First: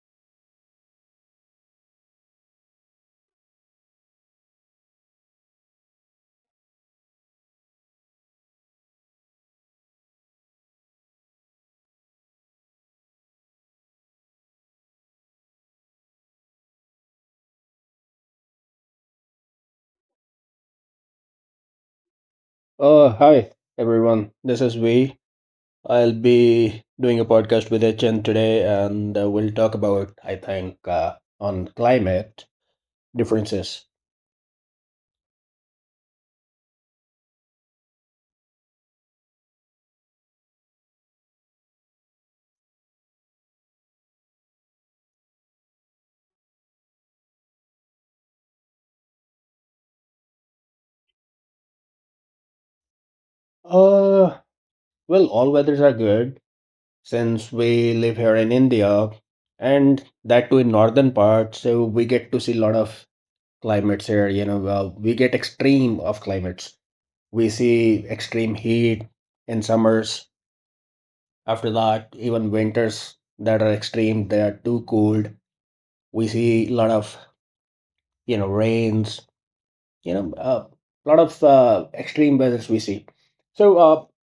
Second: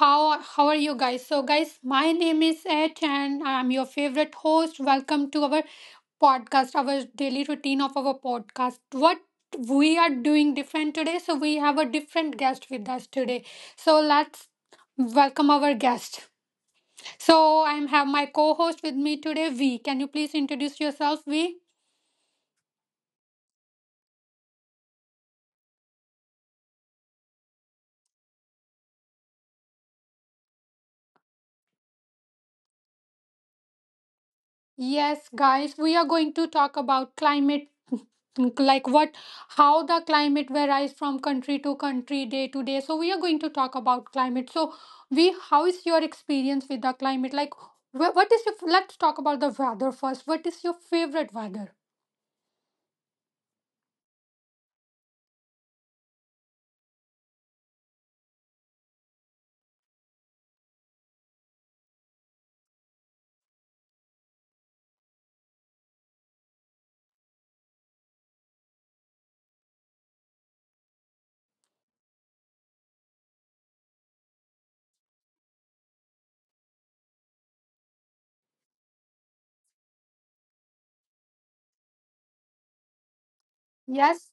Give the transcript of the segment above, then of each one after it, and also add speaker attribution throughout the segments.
Speaker 1: How are you guys? So guys, my name is Et and I'm your favorite host. Welcome to our podcast, our daily routine of our podcast. What we are doing different today, so we have a different guest with us today. So let's welcome our guest. So I am have my co-host with me today, V. Can you please introduce yourself, V?
Speaker 2: Hi everyone, this is V. I'll be doing a podcast with HN today, and we'll talk about, I think, on climate differences.
Speaker 1: Yes, guys, we are going to talk about climate, like what, how the climate varies from country to country, day to day. So we are going to talk about climate. So we, how is your experience with the climate? Like, what is your? Let's talk about the weather first. What is your favorite weather?
Speaker 2: Uh, well, all weathers are good since we live here in India, and that too in northern part, so we get to see a lot of climates here. You know, we get extreme of climates. We see extreme heat in summers. After that, even winters that are extreme, they are too cold. We see a lot of, you know, rains, you know, a lot of extreme weathers we see. So uh,
Speaker 1: Yes.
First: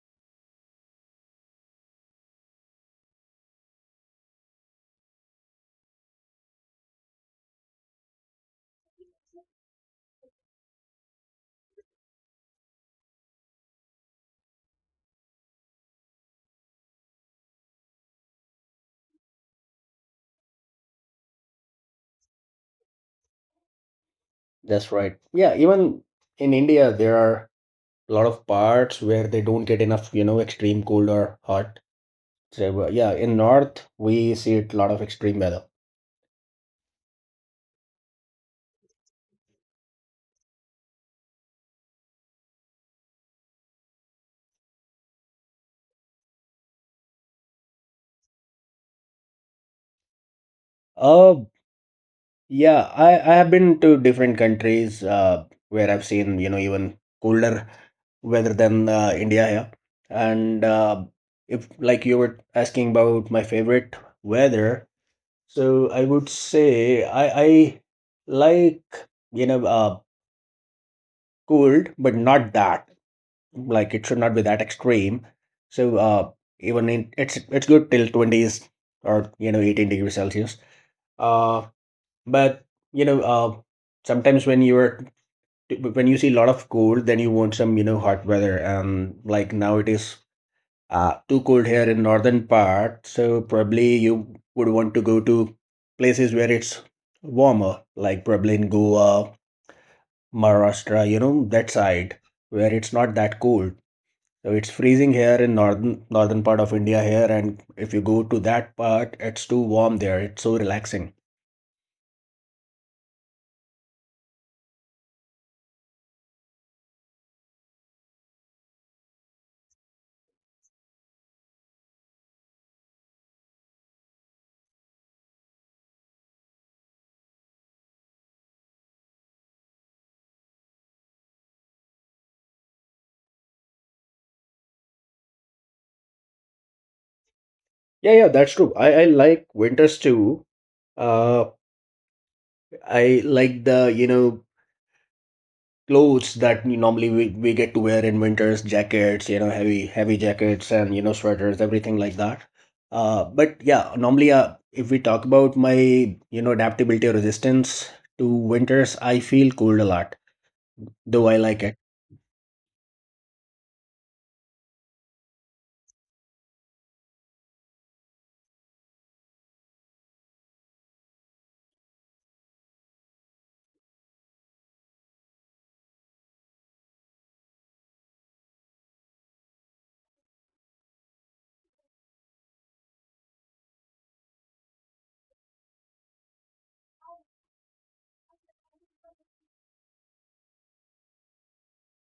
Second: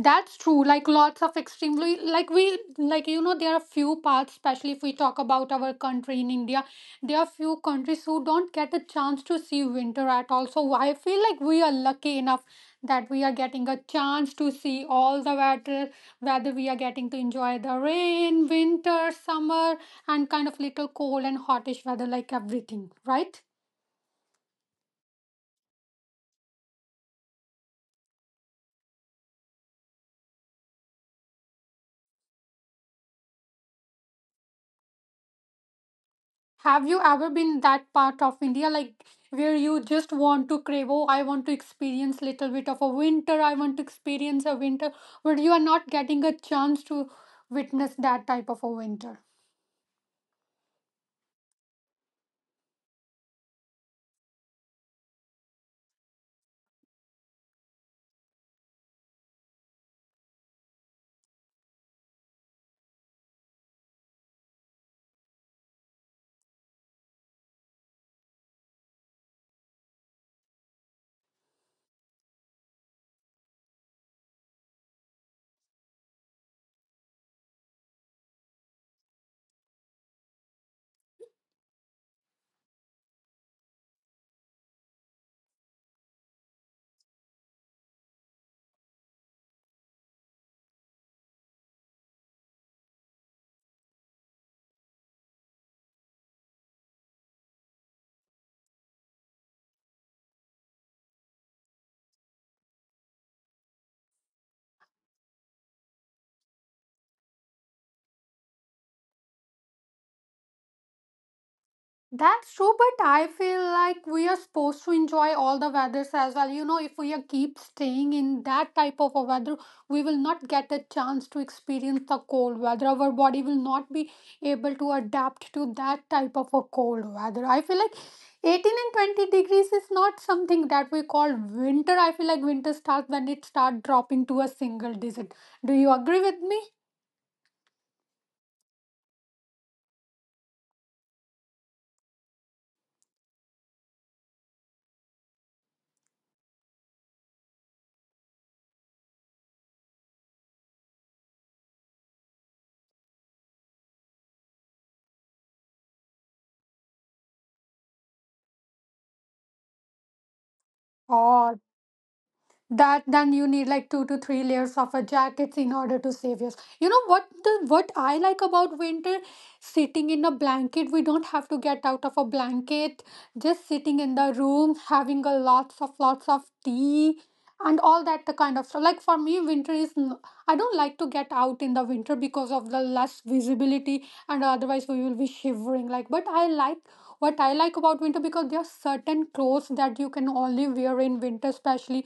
Speaker 1: That's true. Like lots of extremely, like we, like you know, there are few parts, especially if we talk about our country in India, there are few countries who don't get a chance to see winter at all. So I feel like we are lucky enough that we are getting a chance to see all the weather, whether we are getting to enjoy the rain, winter, summer, and kind of little cold and hotish weather, like everything, right?
Speaker 2: that's right. Yeah, even in India, there are a lot of parts where they don't get enough, you know, extreme cold or hot. So yeah, in north we see a lot of extreme weather.
Speaker 1: Have you ever been that part of India, like where you just want to crave, oh, I want to experience little bit of a winter, I want to experience a winter, but you are not getting a chance to witness that type of a winter?
Speaker 2: Uh, Yeah, I have been to different countries where I've seen, you know, even colder weather than India here. And if, like, you were asking about my favorite weather, so I would say I like, you know, cold, but not that. Like, it should not be that extreme. So, even in, it's good till 20s or, you know, 18 degrees Celsius. Uh, but you know, sometimes when you're when you see a lot of cold, then you want some, you know, hot weather. And like now it is too cold here in northern part, so probably you would want to go to places where it's warmer, like probably in Goa, Maharashtra, you know, that side where it's not that cold. So it's freezing here in northern part of India here, and if you go to that part, it's too warm there. It's so relaxing.
Speaker 1: That's true, but I feel like we are supposed to enjoy all the weathers as well. You know, if we are keep staying in that type of a weather, we will not get a chance to experience the cold weather. Our body will not be able to adapt to that type of a cold weather. I feel like 18 and 20 degrees is not something that we call winter. I feel like winter starts when it starts dropping to a single digit. Do you agree with me?
Speaker 2: Yeah, yeah, that's true. I like winters too. Uh, I like the, you know, clothes that we normally we get to wear in winters, jackets, you know, heavy jackets and, you know, sweaters, everything like that. But yeah, normally if we talk about my, you know, adaptability or resistance to winters, I feel cold a lot, though I like
Speaker 1: All
Speaker 2: it.
Speaker 1: that then you need like two to three layers of a jackets in order to save yours, you know what I like about winter, sitting in a blanket. We don't have to get out of a blanket, just sitting in the room having a lots of tea and all that the kind of stuff. Like, for me winter is I don't like to get out in the winter because of the less visibility and otherwise we will be shivering, like. But I like, what I like about winter, because there are certain clothes that you can only wear in winter, especially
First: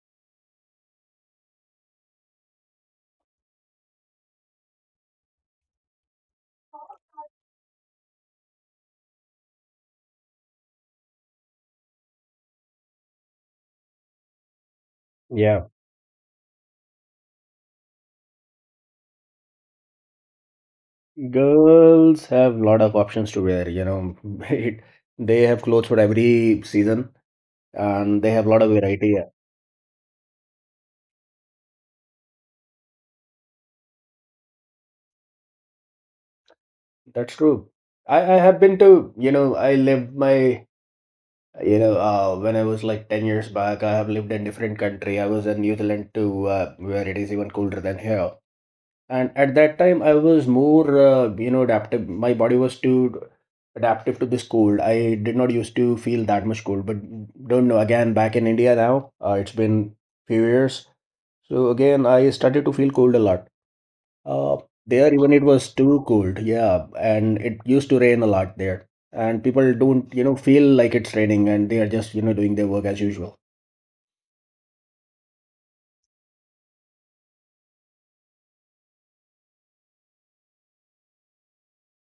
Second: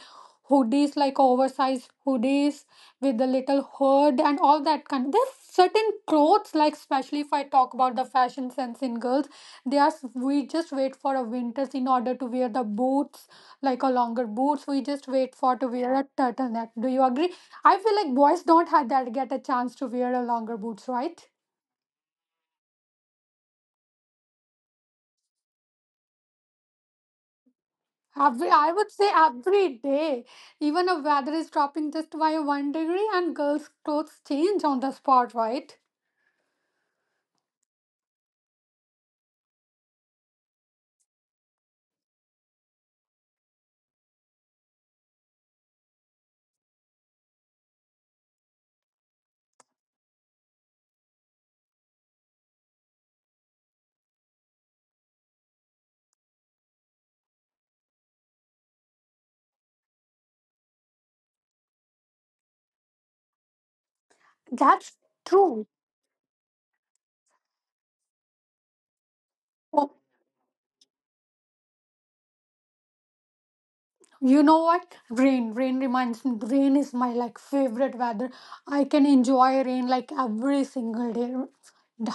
Speaker 1: hoodies, like oversized hoodies with the little hood and all that kind. There's certain clothes like, especially if I talk about the fashion sense in girls, they are, we just wait for a winters in order to wear the boots, like a longer boots. We just wait for
Speaker 2: Yeah,
Speaker 1: to wear a turtleneck. Do you agree? I feel like boys don't have that, get a chance to wear a longer boots, right?
Speaker 2: girls have lot of options to wear, you know. It, they have clothes for every season and they have
Speaker 1: Every,
Speaker 2: lot of
Speaker 1: I would say
Speaker 2: variety.
Speaker 1: every day, even if weather is dropping just by one degree, and girls clothes change on the spot, right?
Speaker 2: That's true. I have been to, you know, I lived my, you know, when I was like 10 years back, I have lived in different country. I was in New Zealand too, where it is even colder than here. And at that time, I was more, you know, adaptive. My body was too adaptive to this cold. I did not used to feel that much cold, but don't know. Again, back in India now, it's been few years. So again, I started to feel cold a lot. Uh,
Speaker 1: That's
Speaker 2: there even it
Speaker 1: true.
Speaker 2: was too cold, yeah, and it used to rain a lot there. And people
Speaker 1: Well,
Speaker 2: don't, you know, feel like it's raining and they are just, you know, doing their work as usual.
Speaker 1: you know what rain rain reminds me rain is my like favorite weather. I can enjoy rain like every single day.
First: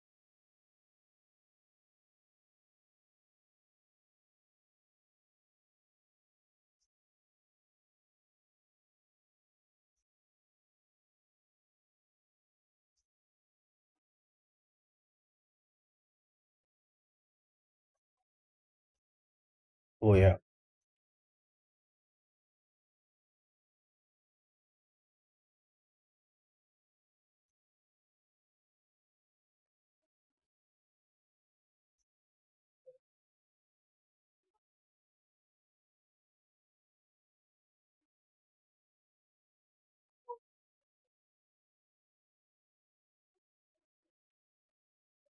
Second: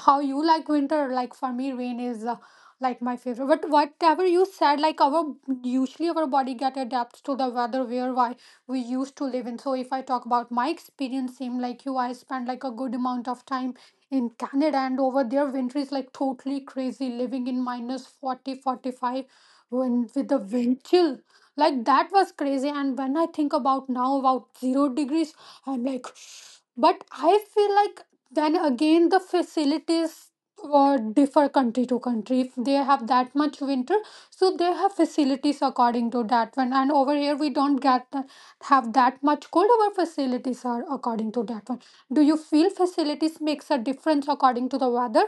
Speaker 1: How you like winter? Like, for me rain is like my favorite. But whatever you said, like our, usually our body get adapts to the weather where why we used to live in. So if I talk about my experience, same like you, I spent like a good amount of time in Canada, and over there winter is like totally crazy, living in minus 40, 45, when
Speaker 2: Oh,
Speaker 1: with
Speaker 2: yeah.
Speaker 1: the wind chill, like that was crazy. And when I think about now about 0 degrees, I'm like but I feel like then again the facilities differ country to country. If they have that much winter, so they have facilities according to that one, and over here we don't have that much cold. Our facilities are according to that one. Do you feel facilities makes a difference according to the weather?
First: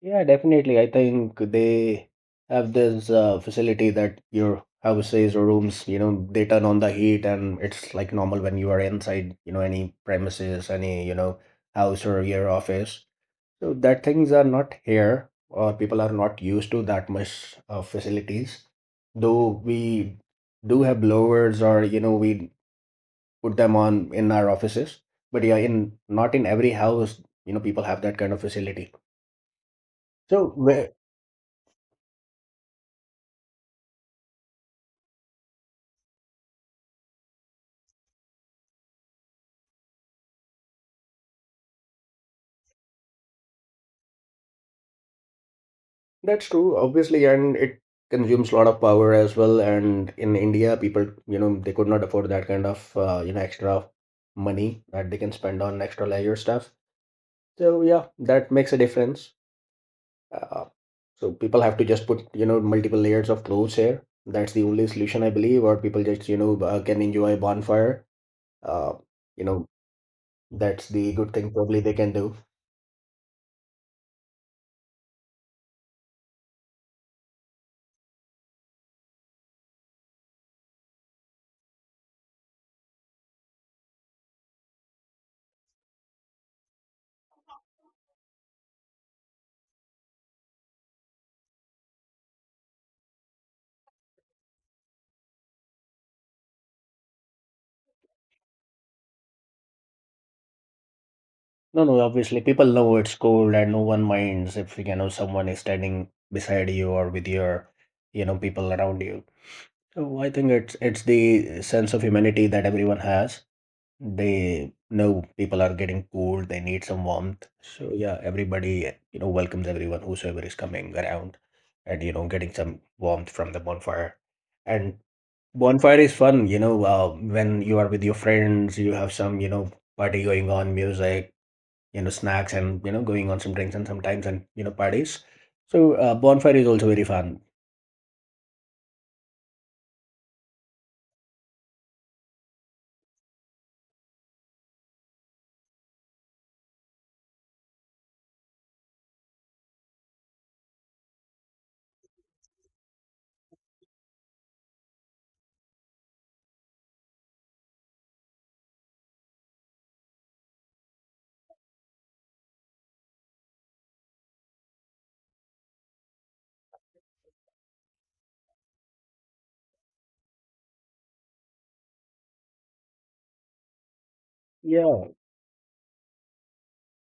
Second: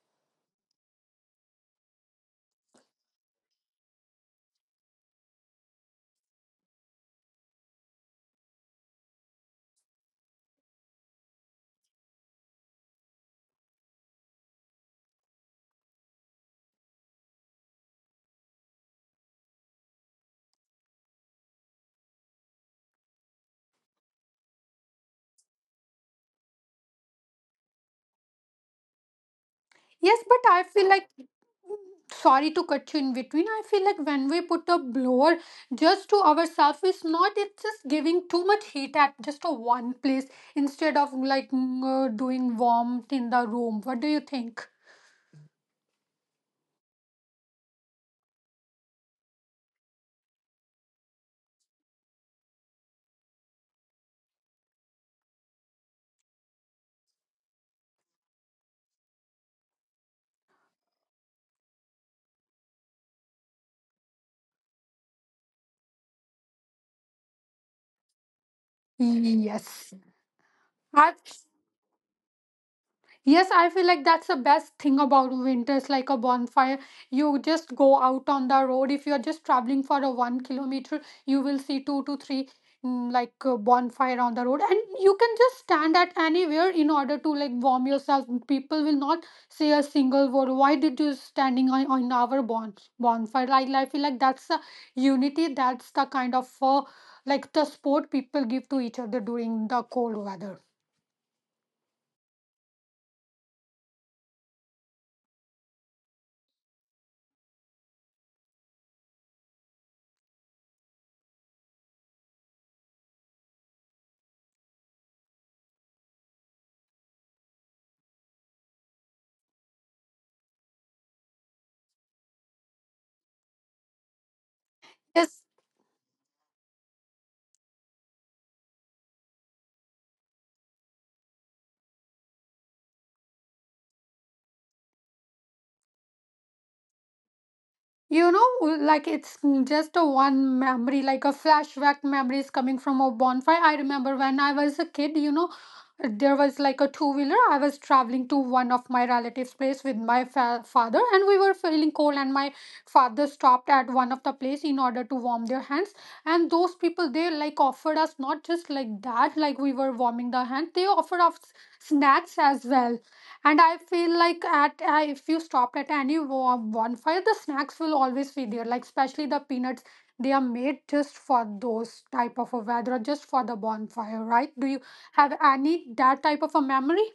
Speaker 2: Yeah, definitely. I think they have this facility that your houses or rooms, you know, they turn on the heat and it's like normal when you are inside, you know, any premises, any, you know, house or your office. So that things are not here, or people are not used to that much facilities. Though we do have blowers, or, you know, we put them on in our offices. But yeah, in not in every house, you know, people have that kind of facility.
Speaker 1: Yes, but
Speaker 2: So
Speaker 1: I feel
Speaker 2: where,
Speaker 1: like, sorry to cut you in between. I feel like when we put a blower just to ourselves, it's not. It's just giving too much heat at just a one place instead of like doing warmth in the room. What do you think?
Speaker 2: that's true, obviously, and it consumes a lot of power as well. And in India, people, you know, they could not afford that kind of you know extra money that they can spend on extra leisure stuff. So yeah, that makes a difference. Uh, so people have to just put, you know, multiple layers of clothes here. That's the only solution I believe, or people just, you know, can enjoy bonfire. Uh, you know,
Speaker 1: Yes,
Speaker 2: that's the
Speaker 1: I
Speaker 2: good thing probably they can do.
Speaker 1: Yes, I feel like that's the best thing about winters, like a bonfire. You just go out on the road. If you're just traveling for a 1 kilometer, you will see two to three bonfire on the road, and you can just stand at anywhere in order to like warm yourself. People will not say a single word. Why did you standing on our bonfire? Like, I feel like that's the unity. That's the kind of like the sport people give to each other during the cold weather.
Speaker 2: No, no, obviously people know it's cold and no one minds if you know someone is standing beside you or with your you know people around you. So I think it's the sense of humanity that everyone has. They know people are getting cold, they need some warmth. So yeah, everybody, eh, you know, welcomes everyone, whosoever is coming around and, you know, getting some warmth from the bonfire. And
Speaker 1: Yes.
Speaker 2: bonfire is fun, you know, when you are with your friends, you have some, you know, party going on, music, you know, snacks and, you know, going on some drinks and sometimes and, you know, parties. So bonfire is also very fun.
Speaker 1: You know, like it's just a one memory, like a flashback memories coming from a bonfire. I remember when I was a kid, you know, there was like a two wheeler. I was traveling to one of my relatives' place with my father, and we were feeling cold. And my father stopped at one of the place in order to warm their hands. And those people, they like offered us not just like that, like we were warming the hand. They offered us snacks as well. And I feel like at if you stopped at any bonfire, the snacks will always be there. Like especially the peanuts, they are made just for those type of a weather, or just for the bonfire, right? Do you
Speaker 2: Yeah.
Speaker 1: have any that type of a memory?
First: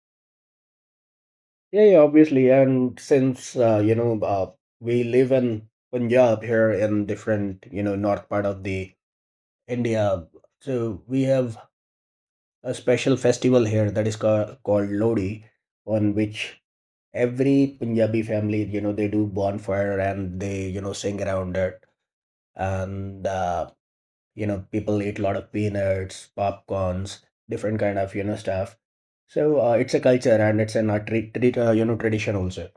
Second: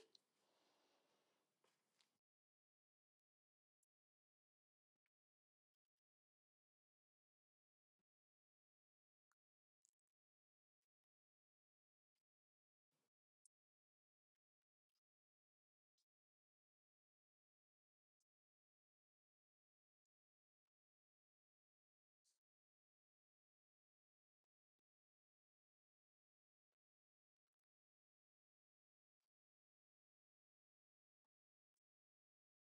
Speaker 2: Yeah, yeah, obviously. And since you know, we live in Punjab here in different, you know, north part of the India, so we have a special festival here that is ca called Lodi, on which every Punjabi family, you know, they do bonfire and they, you know, sing around it, and you know, people eat a lot of peanuts, popcorns, different kind of, you know, stuff. So it's a culture and it's an a you know, tradition also.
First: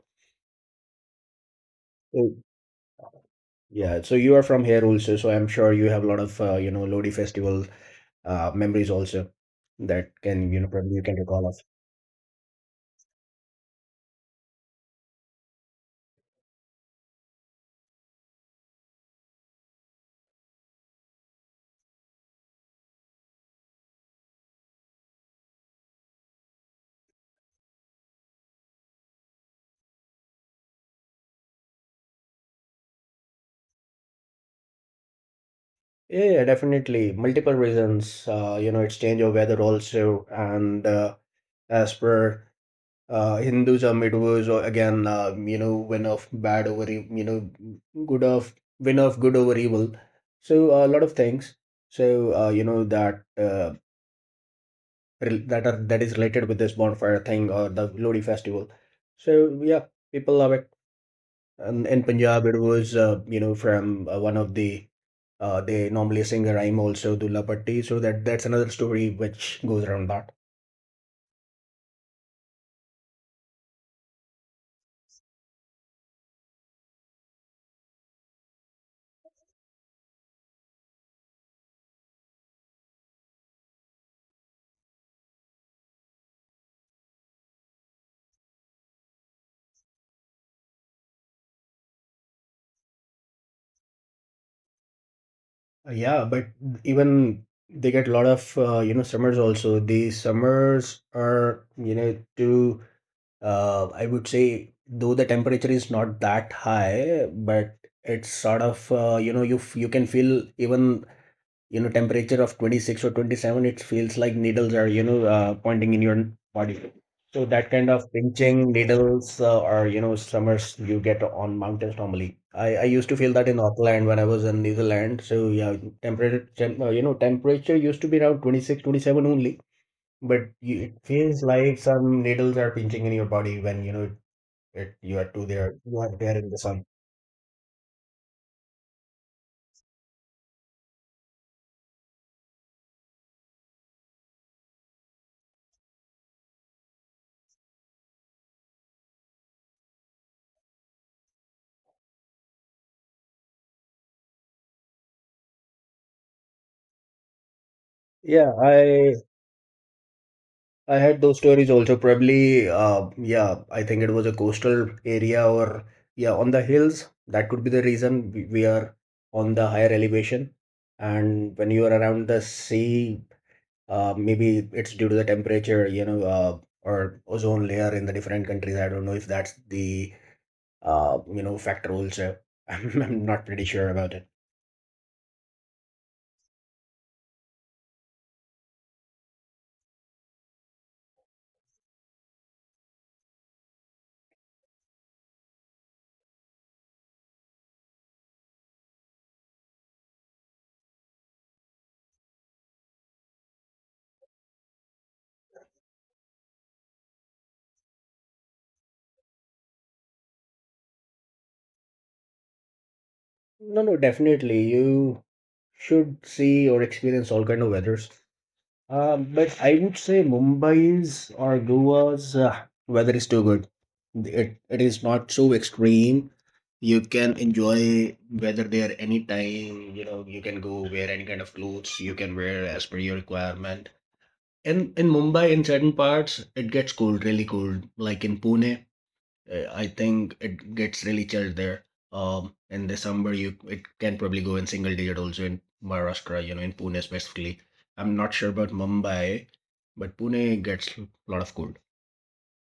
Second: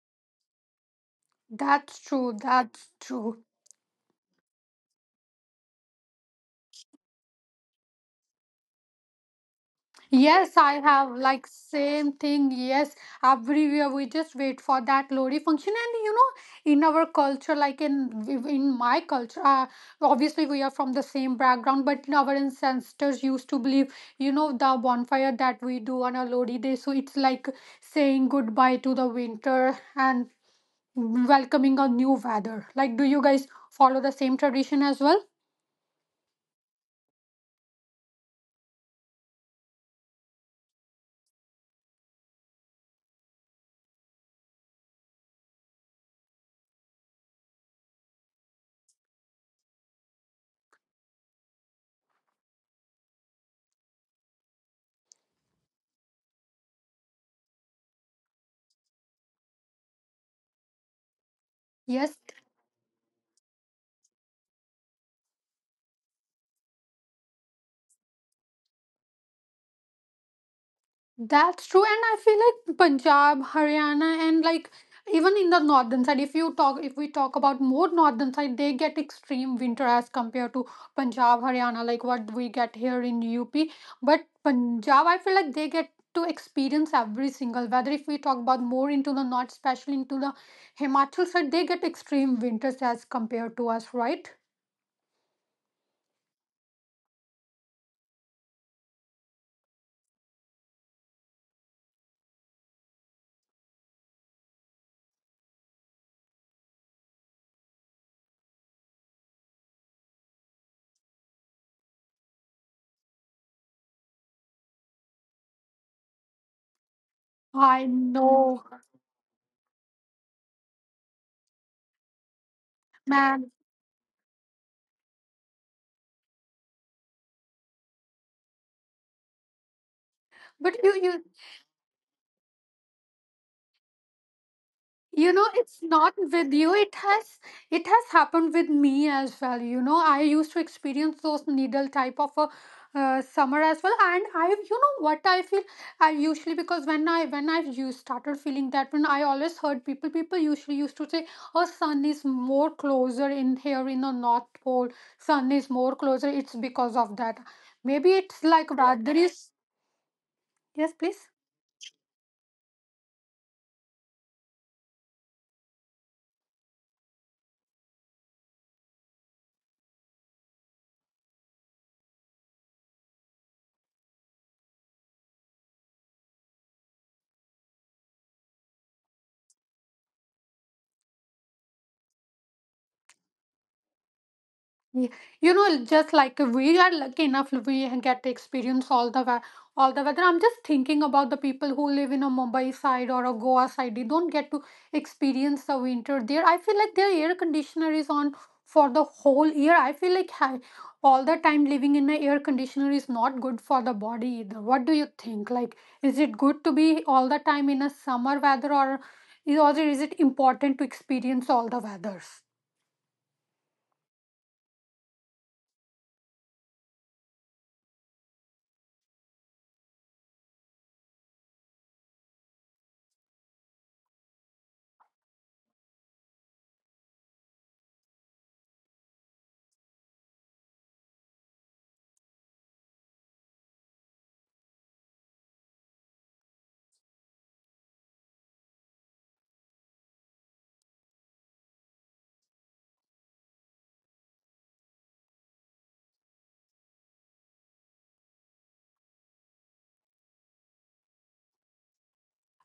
Speaker 1: That's true.
Speaker 2: So
Speaker 1: That's true.
Speaker 2: yeah, so you are from here also, so I'm sure you have a lot of you know Lodi festival memories also that can,
Speaker 1: Yes,
Speaker 2: you know,
Speaker 1: I
Speaker 2: probably you
Speaker 1: have
Speaker 2: can recall
Speaker 1: like
Speaker 2: of.
Speaker 1: same thing. Yes, everywhere we just wait for that lorry function. And you know, in our culture, like in my culture, obviously we are from the same background, but our ancestors used to believe, you know, the bonfire that we do on a lorry day. So it's like saying goodbye to the winter and welcoming a new weather. Like, do you guys follow the same tradition as well?
Speaker 2: Yeah, yeah, definitely multiple reasons. You know, it's change of weather also, and as per Hinduism, it was again, you know, win of bad over e- you know good of win of good over evil. So a lot of things. So you know that that are that is related with this bonfire thing or the Lodi festival. So yeah, people love it. And in
Speaker 1: Yes.
Speaker 2: Punjab, it was you know from one of the they normally sing a rhyme also Dulla Patti. So that's another story which goes around that.
Speaker 1: That's true, and I feel like Punjab, Haryana, and like even in the northern side, if you talk, if we talk about more northern side, they get extreme winter as compared to Punjab, Haryana, like what we get here in UP. But Punjab, I feel like they get to experience every single weather. If we talk about more into the north, especially into the Himachal side, they get extreme winters as compared to us, right?
Speaker 2: Yeah, but even they get a lot of you know summers also. The summers are, you know, to I would say though the temperature is not that high, but it's sort of you know you can feel even, you know, temperature of 26 or 27, it feels like needles are, you know, pointing in your body, so that
Speaker 1: I
Speaker 2: kind of
Speaker 1: know,
Speaker 2: pinching needles or you know summers you get on mountains normally. I used to feel
Speaker 1: man.
Speaker 2: that in Auckland when I was in New Zealand, so yeah, you know temperature used to be around 26, 27 only, but
Speaker 1: But
Speaker 2: you,
Speaker 1: you,
Speaker 2: it
Speaker 1: you
Speaker 2: feels like some needles are pinching in your body when you know, it you
Speaker 1: you
Speaker 2: are
Speaker 1: know
Speaker 2: too
Speaker 1: it's
Speaker 2: there, you
Speaker 1: not
Speaker 2: are there
Speaker 1: with
Speaker 2: in the
Speaker 1: you,
Speaker 2: sun.
Speaker 1: it has, it has happened with me as well. You know, I used to experience those needle type of a summer as well. And I, you know what I feel, I usually, because when I used started feeling that, when I always heard people usually used to say, oh sun is more closer in here in the north pole, sun is more closer, it's because of that. Maybe it's
Speaker 2: Yeah,
Speaker 1: like weather is, yes
Speaker 2: I had
Speaker 1: please.
Speaker 2: those stories also. Probably, yeah, I think it was a coastal area or, yeah, on the hills. That could be the reason we are on the higher elevation. And when you are around the sea, maybe it's due to the temperature, you know, or ozone layer in the different countries. I don't know if that's the, you know, factor also. I'm not pretty sure about it.
Speaker 1: Yeah. You know, just like we are lucky enough, we get to experience all the all the weather. I'm just thinking about the people who live in a Mumbai side or a Goa side. They don't get to experience the winter there. I feel like their air conditioner is on for the whole year. I feel like all the time living in an air conditioner is not good for the body either. What do you think? Like, is it good to be all the time in a summer weather, or is it important to experience all the weathers?
Speaker 2: No, no, definitely. You should see or experience all kind of weathers. But I would say Mumbai's or Goa's weather is too good. It is not so extreme. You can enjoy weather there anytime. You know, you can go wear any kind of clothes you can wear as per your requirement. In Mumbai, in certain parts, it gets cold, really cold. Like in Pune, I think it gets really chilled there. In December, you it can probably go in single digit also in Maharashtra, you know, in Pune specifically. I'm not sure about Mumbai, but Pune gets a lot of cold.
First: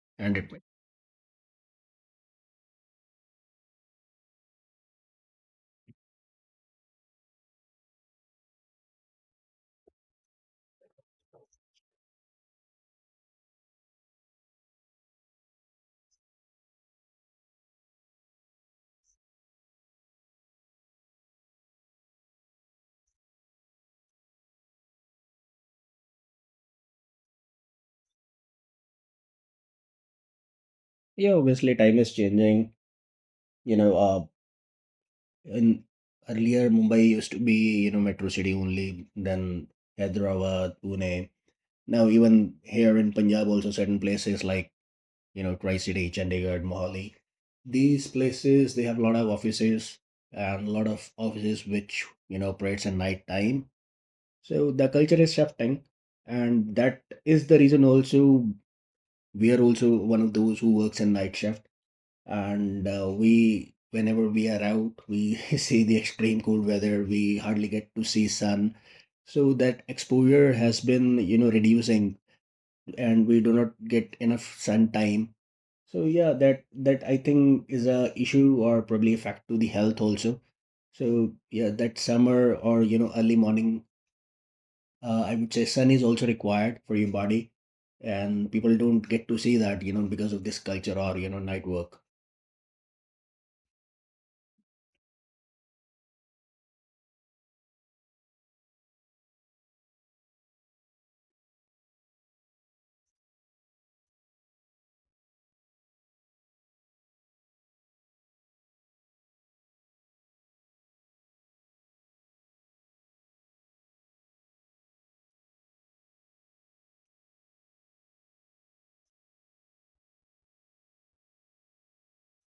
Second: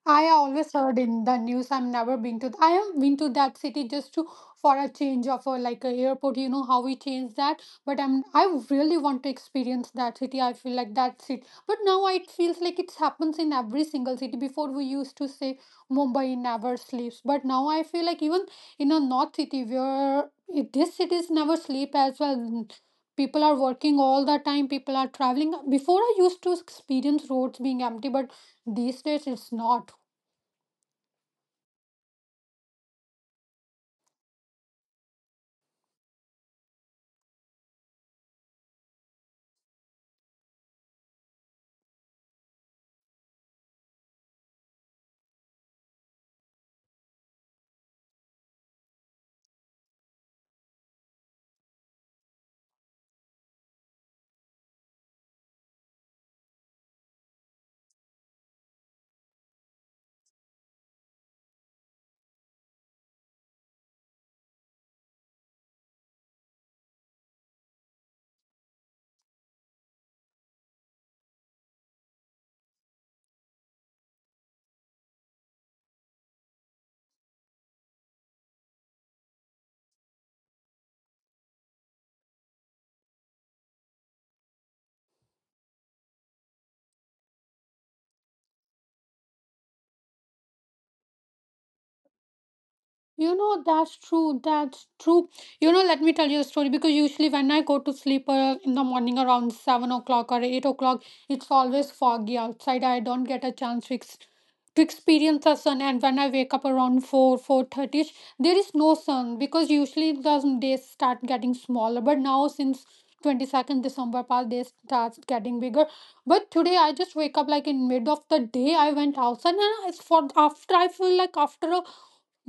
Speaker 1: I
Speaker 2: And it,
Speaker 1: always heard in the news. I've never been to. I have been to that city just to, for a change of a, like a airport. You know how we change that, but I really want to experience that city. I feel like that's it. But now it feels like it happens in every single city. Before we used to say Mumbai never sleeps, but now I feel like even in a north city where it, this cities never sleep as well. People are working all the time. People are traveling. Before I used to experience roads being empty, but these days it's not.
Speaker 2: yeah, obviously time is changing. You know, in earlier Mumbai used to be, you know, metro city only, then Hyderabad, Pune. Now even here in Punjab, also certain places like, you know, Tri-City, Chandigarh, Mohali. These places, they have a lot of offices and a lot of offices which, you know, operates at night time. So the culture is shifting and that is the reason also we are also one of those who works in night shift, and we whenever we are out we see the extreme cold weather, we hardly get to see sun, so that exposure has been, you know, reducing, and we do not get enough sun time. So yeah, that that I think is a issue or probably a fact to the health also. So yeah, that summer or early morning, I would say sun is also required for your body, and people don't get to see that because of this culture or night work.
Speaker 1: You know, that's true. That's true. You know, let me tell you a story because usually when I go to sleep in the morning around 7 o'clock or 8 o'clock, it's always foggy outside. I don't get a chance to, to experience the sun. And when I wake up around 4, 4:30-ish, there is no sun because usually the days start getting smaller. But now since 22nd December past, they start getting bigger. But today I just wake up like in mid of the day. I went outside and it's for after I feel like after a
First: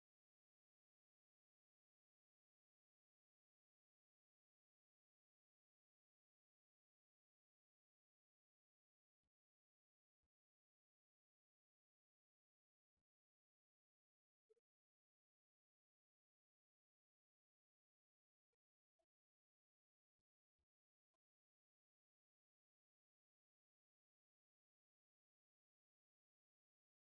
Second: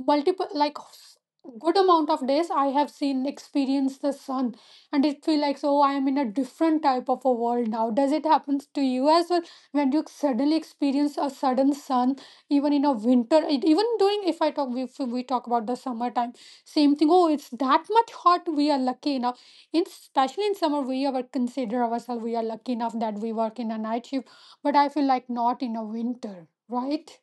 Speaker 1: multiple good amount of days I have seen experience the sun, and it feel like so I am in a different type of a world now. Does it happen to you as well when you suddenly experience a sudden sun, even in a winter? Even during, if we talk about the summertime, same thing. Oh, it's that much hot. We are lucky now, in especially in summer we ever consider ourselves we are lucky enough that we work in a night shift, but I feel like not in a winter, right?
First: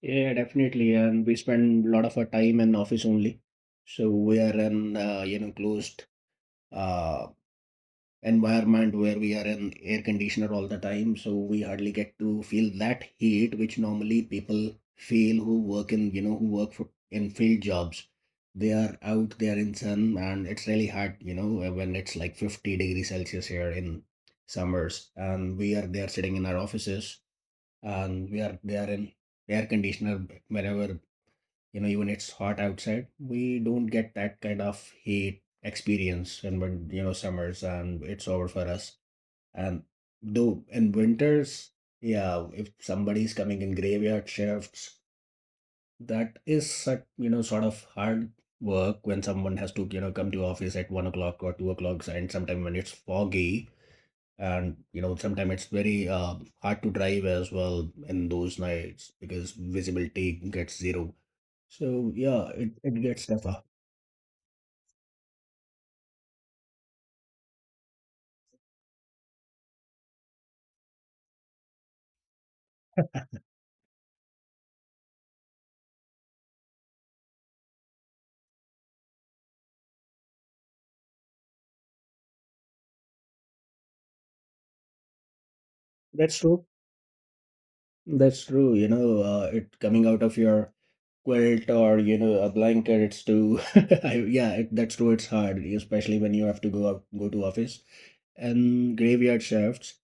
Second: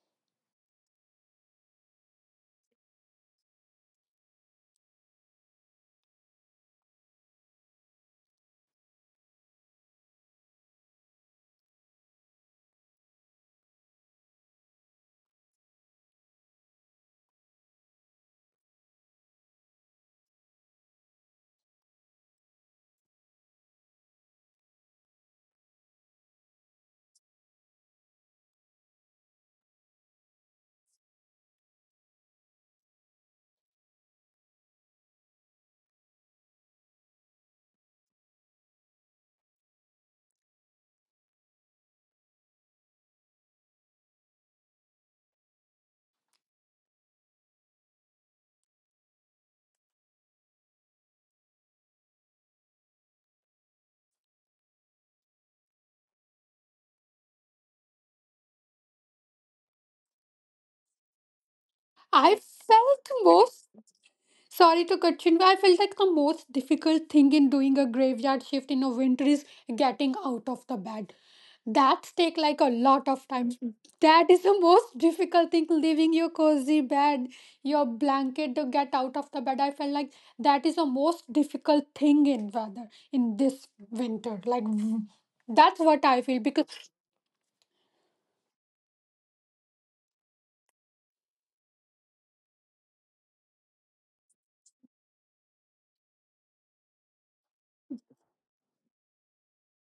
Speaker 2: Yeah, definitely, and we spend a lot of our time in office only, so we are in closed uh, environment where we are in air conditioner all the time, so we hardly get to feel that heat which normally people feel who work in who work for, in field jobs. They are out, they are in sun, and it's really hard when it's like 50 degrees celsius here in summers and we are there sitting in our offices, and we are they are in air conditioner. Whenever, even it's hot outside, we don't get that kind of heat experience. And when summers and it's over for us, and though in winters, yeah, if somebody is coming in graveyard shifts, that is such, you know, sort of hard work when someone has to, you know, come to office at 1 o'clock or 2 o'clock, and sometime when it's foggy, and you know, sometimes it's very hard to drive as well in those nights because visibility gets zero. So
Speaker 1: I
Speaker 2: yeah, it
Speaker 1: felt
Speaker 2: gets tougher.
Speaker 1: most Sorry to cut you in, but I felt like the most difficult thing in doing a graveyard shift in a winter is getting out of the bed. That's take like a lot of time. That is the most difficult thing, leaving your cozy bed, your blanket to get out of the bed. I felt like that is the most difficult thing in weather in this winter. Like that's what I
Speaker 2: That's
Speaker 1: feel
Speaker 2: true.
Speaker 1: because
Speaker 2: That's true. You know, it coming out of your quilt or a blanket. It's too, yeah. That's true. It's hard, especially when you have to go out, go to office and graveyard shifts.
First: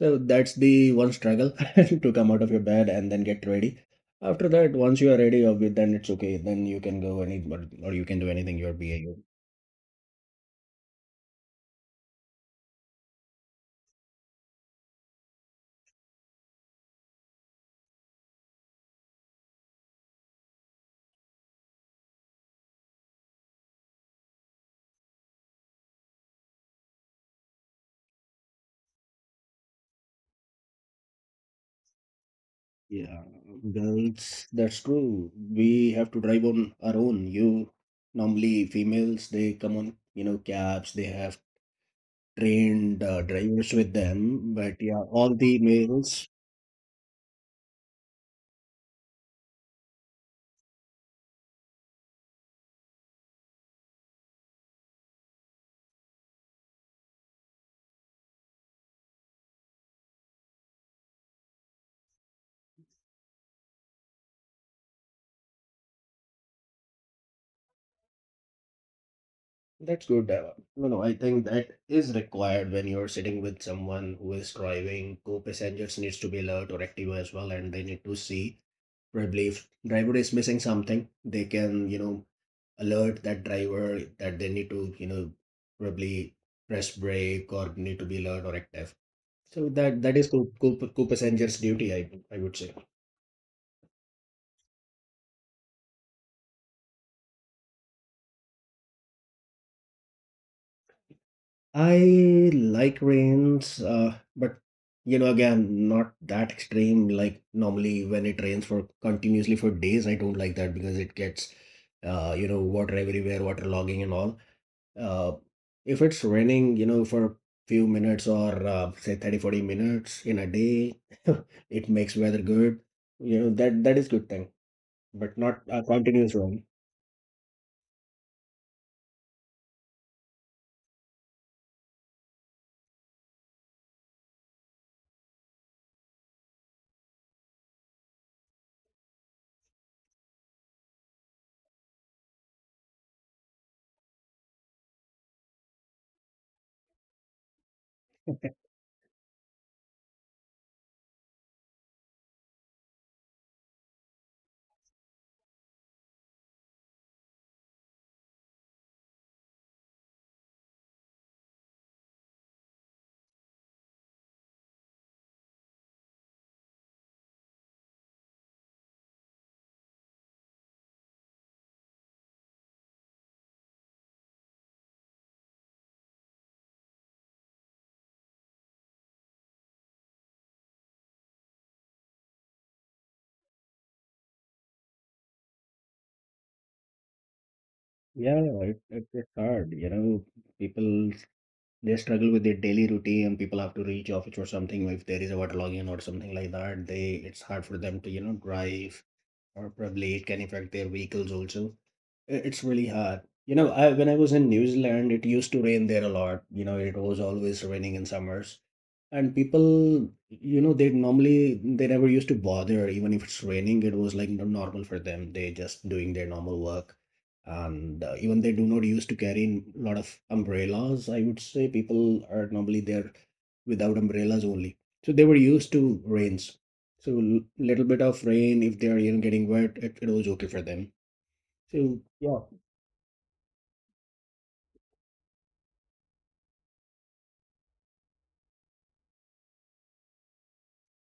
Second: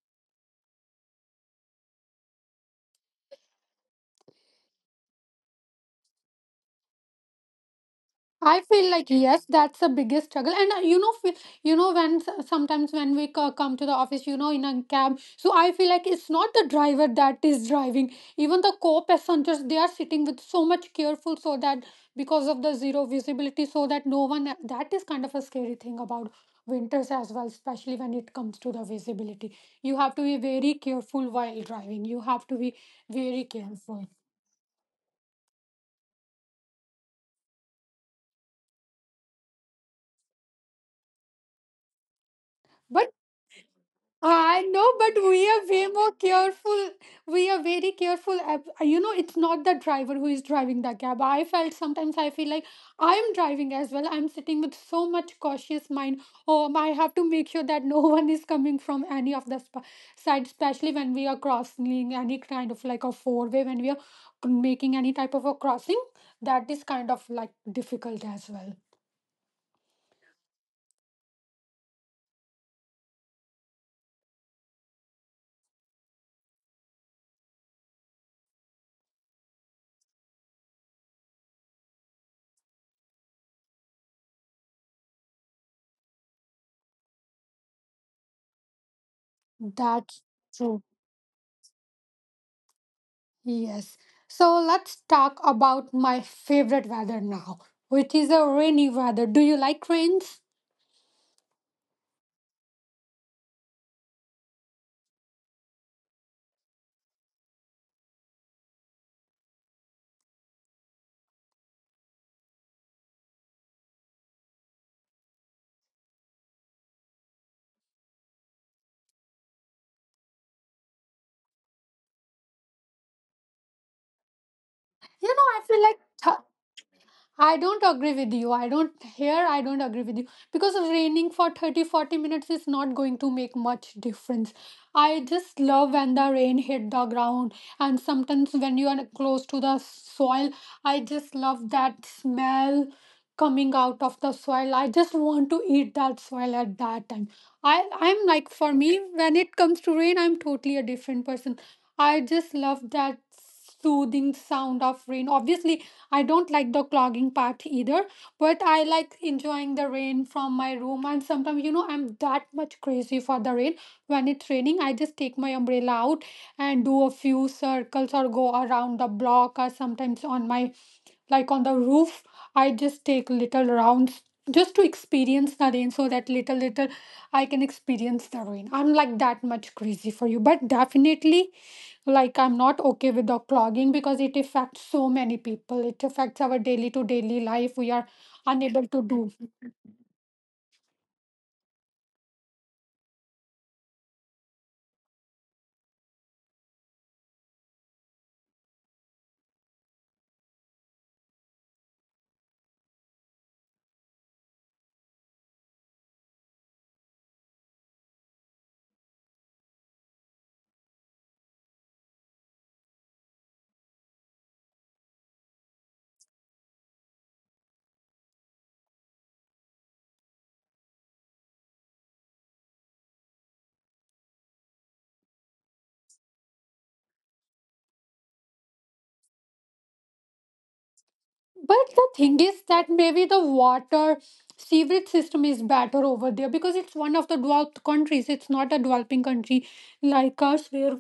Speaker 2: So that's the one struggle to come out of your bed and then get ready. After that, once you are ready, then it's okay. Then you can go any or you can do anything.
Speaker 1: I
Speaker 2: You're
Speaker 1: feel like
Speaker 2: BA.
Speaker 1: yes, that's the biggest struggle. And when sometimes when we come to the office, you know, in a cab, so I feel like it's not the driver that is driving. Even the co-passengers, they are sitting with so much careful, so that because of the zero visibility, so that no one. That is kind of a scary thing about winters as well, especially when it comes to the visibility. You have to be very careful while driving. You have to be
Speaker 2: Yeah,
Speaker 1: very careful.
Speaker 2: girls, that's true. We have to drive on our own. You normally females, they come on, you know, cabs. They have trained
Speaker 1: But,
Speaker 2: drivers with them.
Speaker 1: I
Speaker 2: But
Speaker 1: know,
Speaker 2: yeah,
Speaker 1: but
Speaker 2: all
Speaker 1: we
Speaker 2: the
Speaker 1: are way more
Speaker 2: males.
Speaker 1: careful. We are very careful. You know, it's not the driver who is driving the cab. I felt sometimes I feel like I'm driving as well. I'm sitting with so much cautious mind. Oh, I have to make sure that no one is coming from any of the side, especially when we are crossing any kind of like a four-way, when we are making any type of a crossing. That is kind of like difficult as well.
Speaker 2: That's good. No, no, I think that is required when you're sitting with someone who is driving. Co-passengers needs to be alert or active as well, and they need to see probably if driver is missing something, they can you know alert that driver that they need to you know probably press brake or need to be alert or active. So that
Speaker 1: That's
Speaker 2: is co-passenger's duty, I would say.
Speaker 1: Yes. So let's talk about my favorite weather now, which is a rainy weather. Do you like rains?
Speaker 2: I like rains but you know again not that extreme. Like normally when it rains for continuously for days, I don't like that because it gets you know water everywhere, water logging and all. uh, if it's raining you know for a few minutes or say 30, 40 minutes in a day, it makes weather good. You know, that is good thing,
Speaker 1: You
Speaker 2: but
Speaker 1: know,
Speaker 2: not
Speaker 1: I feel
Speaker 2: a
Speaker 1: like
Speaker 2: continuous one.
Speaker 1: I don't agree with you. I don't here I don't agree with you because raining for 30, 40 minutes is not going to make much difference. I just love when the rain hit the ground, and sometimes when you are close to the soil, I just love that smell coming out of the soil. I just want to eat that soil at that time. I'm like for me when it comes to rain, I'm totally a different person. I just love that soothing sound of rain. Obviously, I don't like the clogging part either, but I like enjoying the rain from my room. And sometimes, you know, I'm that much crazy for the rain. When it's raining, I just take my umbrella out and do a few circles or go around the block or sometimes on my like on the roof. I just take little rounds just to experience the rain so that little little I can experience the rain. I'm like that much crazy for you. But definitely, like, I'm not okay with the clogging because it affects so many people. It affects our daily to daily life. We are
Speaker 2: Yeah, it,
Speaker 1: unable
Speaker 2: it,
Speaker 1: to do.
Speaker 2: it's hard you know. People, they struggle with their daily routine. People have to reach office or something. If there is a water login or something like that, they it's hard for them to you know drive, or probably it can affect their vehicles also. It's really hard. You know, when I was in New Zealand, it used to rain there a lot. You know, it was always raining in summers. And people, you know, they normally, they never used to bother. Even if it's raining, it was like normal for them. They just doing their normal work. And even they do not used to carry a lot of umbrellas. I would say people are normally there without umbrellas only. So they were used to rains. So little bit of rain, if they are, you know, getting wet, it was okay for them. So
Speaker 1: But the
Speaker 2: yeah.
Speaker 1: thing is that maybe the water sewage system is better over there because it's one of the developed countries. It's not a developing country like us where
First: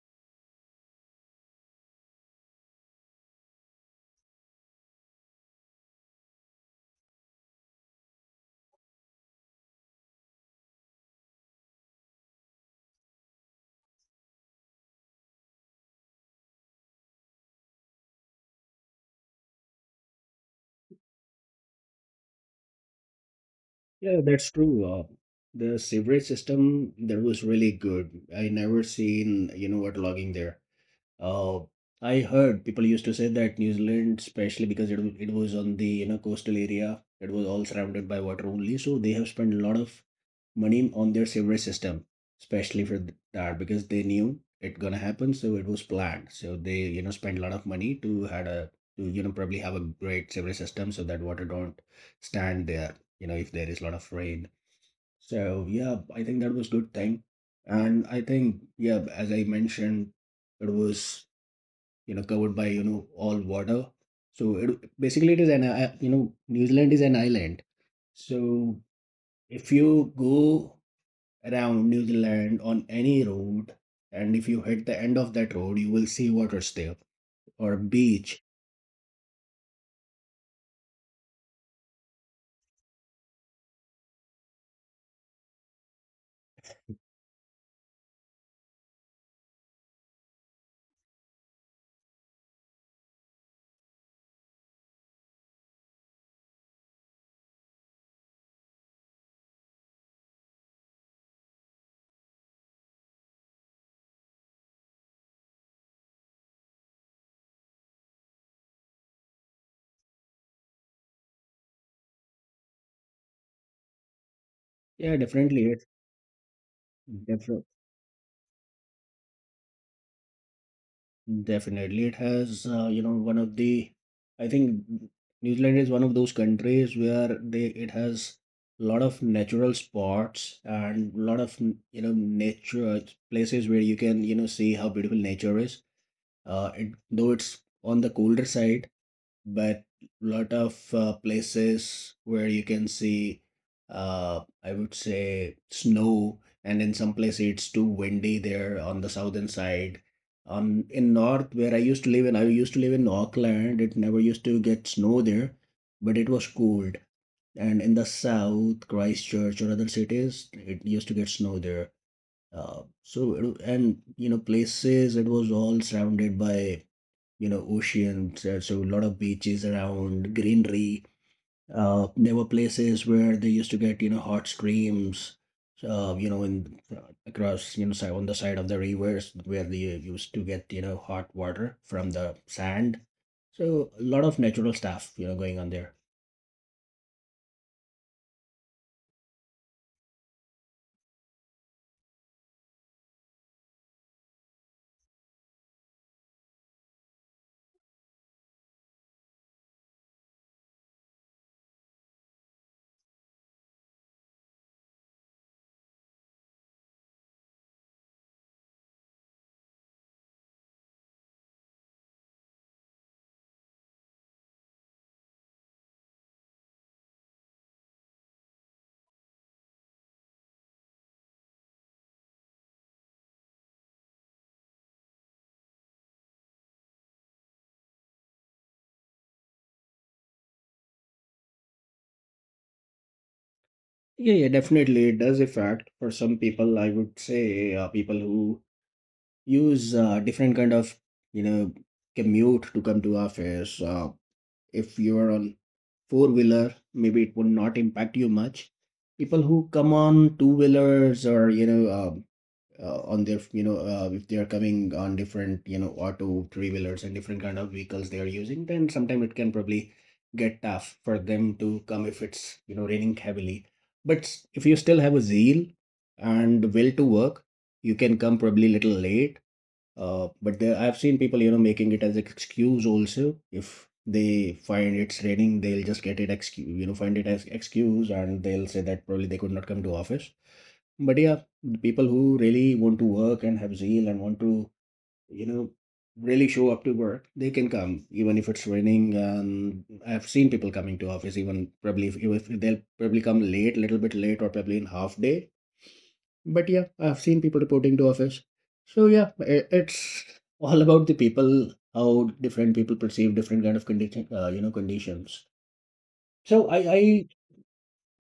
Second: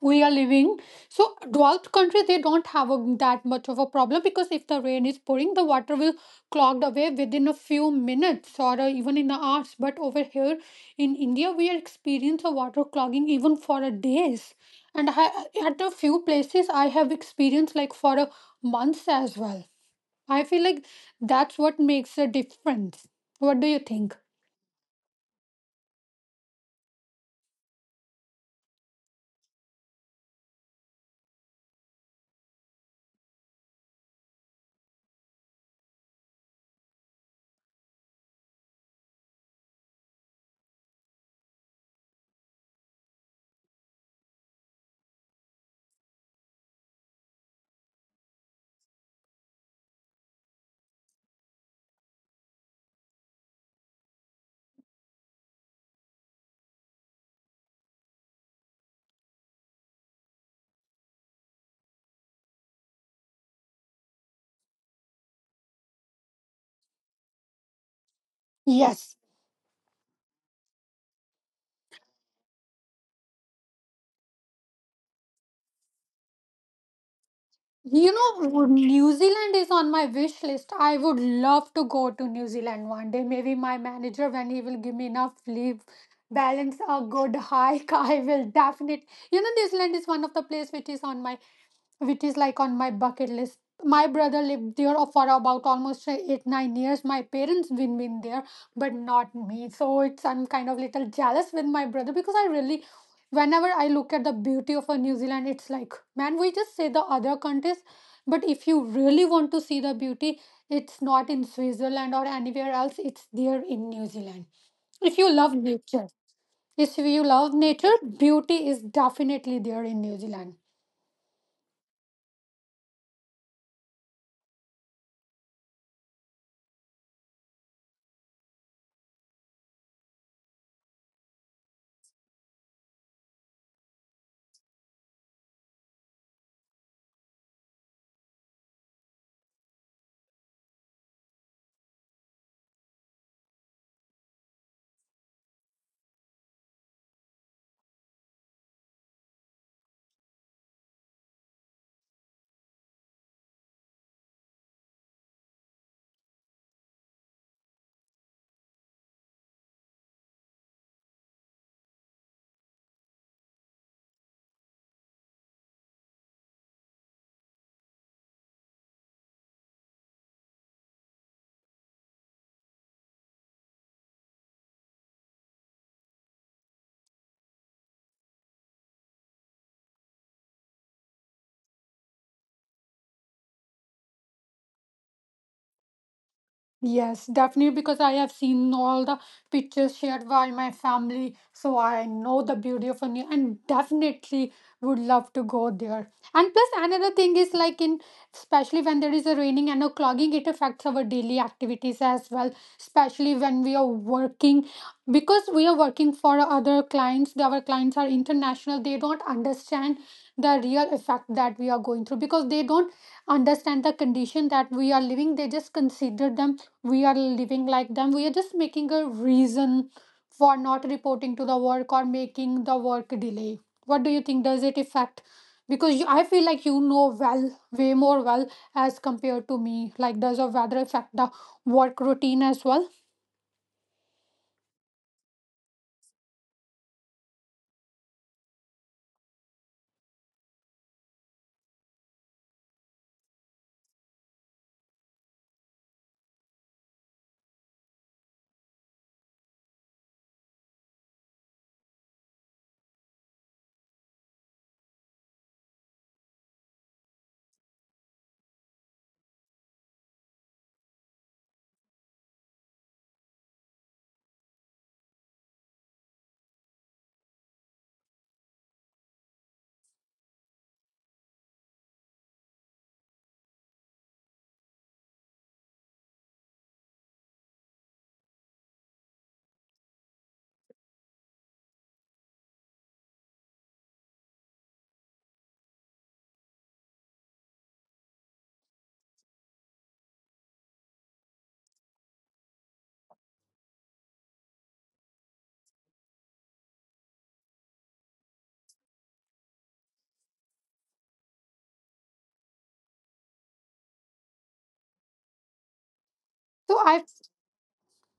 Speaker 1: we are living. So drought country, they don't have a, that much of a problem because if the rain is pouring the water will clogged away within a few minutes or even in the hours. But over here in India, we are experiencing a water clogging even for a days, and I, at a few places I have experienced like for a months as well. I feel like that's what makes a difference. What do you think?
Speaker 2: Yeah, that's true. The sewerage system there was really good. I never seen, you know what, logging there. Uh, I heard people used to say that New Zealand, especially because it was on the, you know, coastal area, it was all surrounded by water only. So they have spent a lot of money on their sewerage system, especially for that, because they knew it gonna happen, so it was planned. So they, you know, spent a lot of money to had a to, you know, probably have a great sewerage system so that water don't stand there, you know, if there is a lot of rain. So yeah, I think that was good thing, and I think yeah, as I mentioned, it was you know covered by you know all water. So it basically it is an you know New Zealand is an island. So
Speaker 1: Yes.
Speaker 2: if you go around New Zealand on any road, and if you hit the end of that road, you will see water there or
Speaker 1: You
Speaker 2: beach.
Speaker 1: know, New Zealand is on my wish list. I would love to go to New Zealand one day. Maybe my manager, when he will give me enough leave, balance a good hike, I will definitely. You know, New Zealand is one of the place which is on my which is like on my bucket list. My brother lived there for about almost 8, 9 years. My parents been there, but not me. So it's I'm kind of little jealous with my brother because I really, whenever I look at the beauty of a New Zealand, it's like man, we just say the other countries, but if you really want to see the beauty, it's not in Switzerland or anywhere else. It's there in New Zealand.
Speaker 2: Yeah,
Speaker 1: If you love
Speaker 2: definitely it's
Speaker 1: nature, if you love
Speaker 2: different.
Speaker 1: nature, beauty is definitely there in New Zealand.
Speaker 2: Definitely, it has, you know, one of the, I think New Zealand is one of those countries where they it has a lot of natural spots and a lot of you know nature places where you can you know see how beautiful nature is. Though it's on the colder side, but lot of places where you can see I would say snow, and in some places it's too windy there on the southern side. On in north, where I used to live in Auckland, it never used to get snow there, but it was cold. And in the south, Christchurch or other cities, it used to get snow there. So and you know places it was all surrounded by you know oceans. So a lot of beaches around, greenery. There were places where they used to get you know hot streams, in across you know on the side of the rivers where they used to get you know hot water from the sand. So a lot of natural stuff you know going on there.
Speaker 1: Yes, definitely, because I have seen all the pictures shared by my family, so I know the beauty of India and definitely would love to go there. And plus, another thing is like in especially when there is a raining and a clogging, it affects our daily activities as well, especially when we are working because we are working for other clients. Our clients are international, they don't understand the real effect that we are going through because they don't understand the condition that we are living, they just consider them we are living like them. We are just making a reason for not reporting to the work or making the work delay. What do you think, does it affect, because you, I feel like you know well way more well as compared to me, like does the weather affect the work routine as well?
Speaker 2: Yeah, yeah, definitely it does affect. For some people, I would say, people who use different kind of you know commute to come to office, if you are on four wheeler, maybe it would not impact you much. People who come on two wheelers or you know on their you know if they are coming on different you know auto three wheelers and different kind of vehicles they are using, then sometimes it can probably get tough for them to come if it's you know raining heavily. But if you still have a zeal and will to work, you can come probably little late, but there, I've seen people, you know, making it as excuse also. If they find it's raining, they'll just get it excuse, you know, find it as excuse, and they'll say that probably they could not come to office. But yeah, the people who really want to work and have zeal and want to, you know, really show up to work, they can come even if it's raining. And I've seen people coming to office even probably if they'll probably come late, little bit late, or probably in half day. But yeah, I've seen people reporting to office. So yeah, it's all about the people, how different people perceive different kind of condition, you know, conditions. So
Speaker 1: So I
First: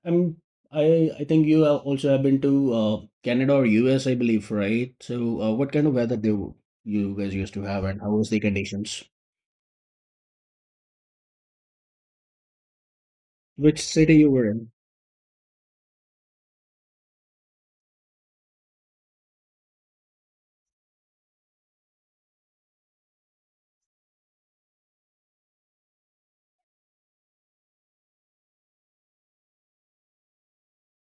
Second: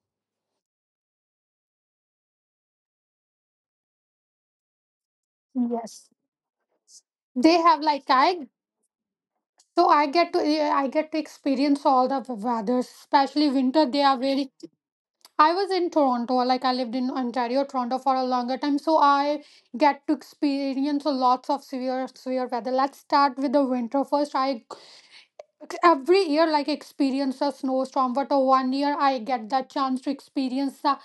Speaker 2: am, I think you have also have been to Canada or US, I believe, right? So what kind of
Speaker 1: Yes,
Speaker 2: weather do you guys used
Speaker 1: they
Speaker 2: to
Speaker 1: have
Speaker 2: have, and
Speaker 1: like
Speaker 2: how was the
Speaker 1: I
Speaker 2: conditions?
Speaker 1: so I get to experience all the weather, especially
Speaker 2: Which
Speaker 1: winter they
Speaker 2: city
Speaker 1: are
Speaker 2: you were
Speaker 1: very,
Speaker 2: in?
Speaker 1: I was in Toronto, like I lived in Ontario, Toronto for a longer time, so I get to experience a lots of severe, severe weather. Let's start with the winter first. I every year like experience a snowstorm, but a one year I get that chance to experience the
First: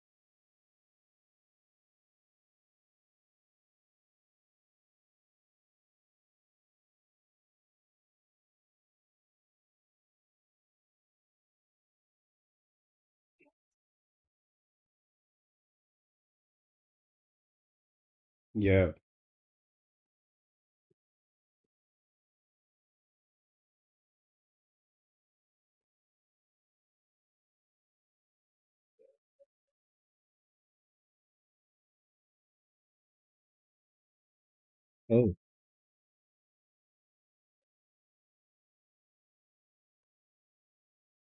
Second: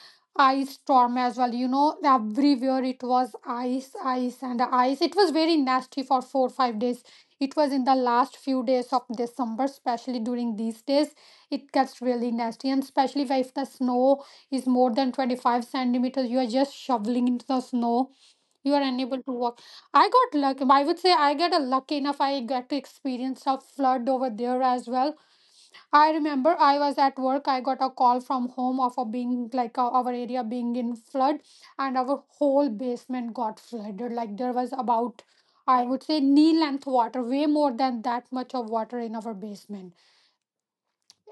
Speaker 1: ice storm as well. You know everywhere it was ice, ice and ice. It was very nasty for 4, 5 days. It was in the last few days of December. Especially during these days it gets really nasty, and especially if the snow is more than 25 centimeters, you are just shoveling into the snow, you are
Speaker 2: Yeah.
Speaker 1: unable to walk. I got lucky. I would say I get a lucky enough. I get to experience a flood over there as well. I remember I was at work. I got a call from home of a being like our area being in flood, and our whole basement got flooded. Like there was about,
Speaker 2: Oh,
Speaker 1: I would say knee length water, way more than that much of water in our basement.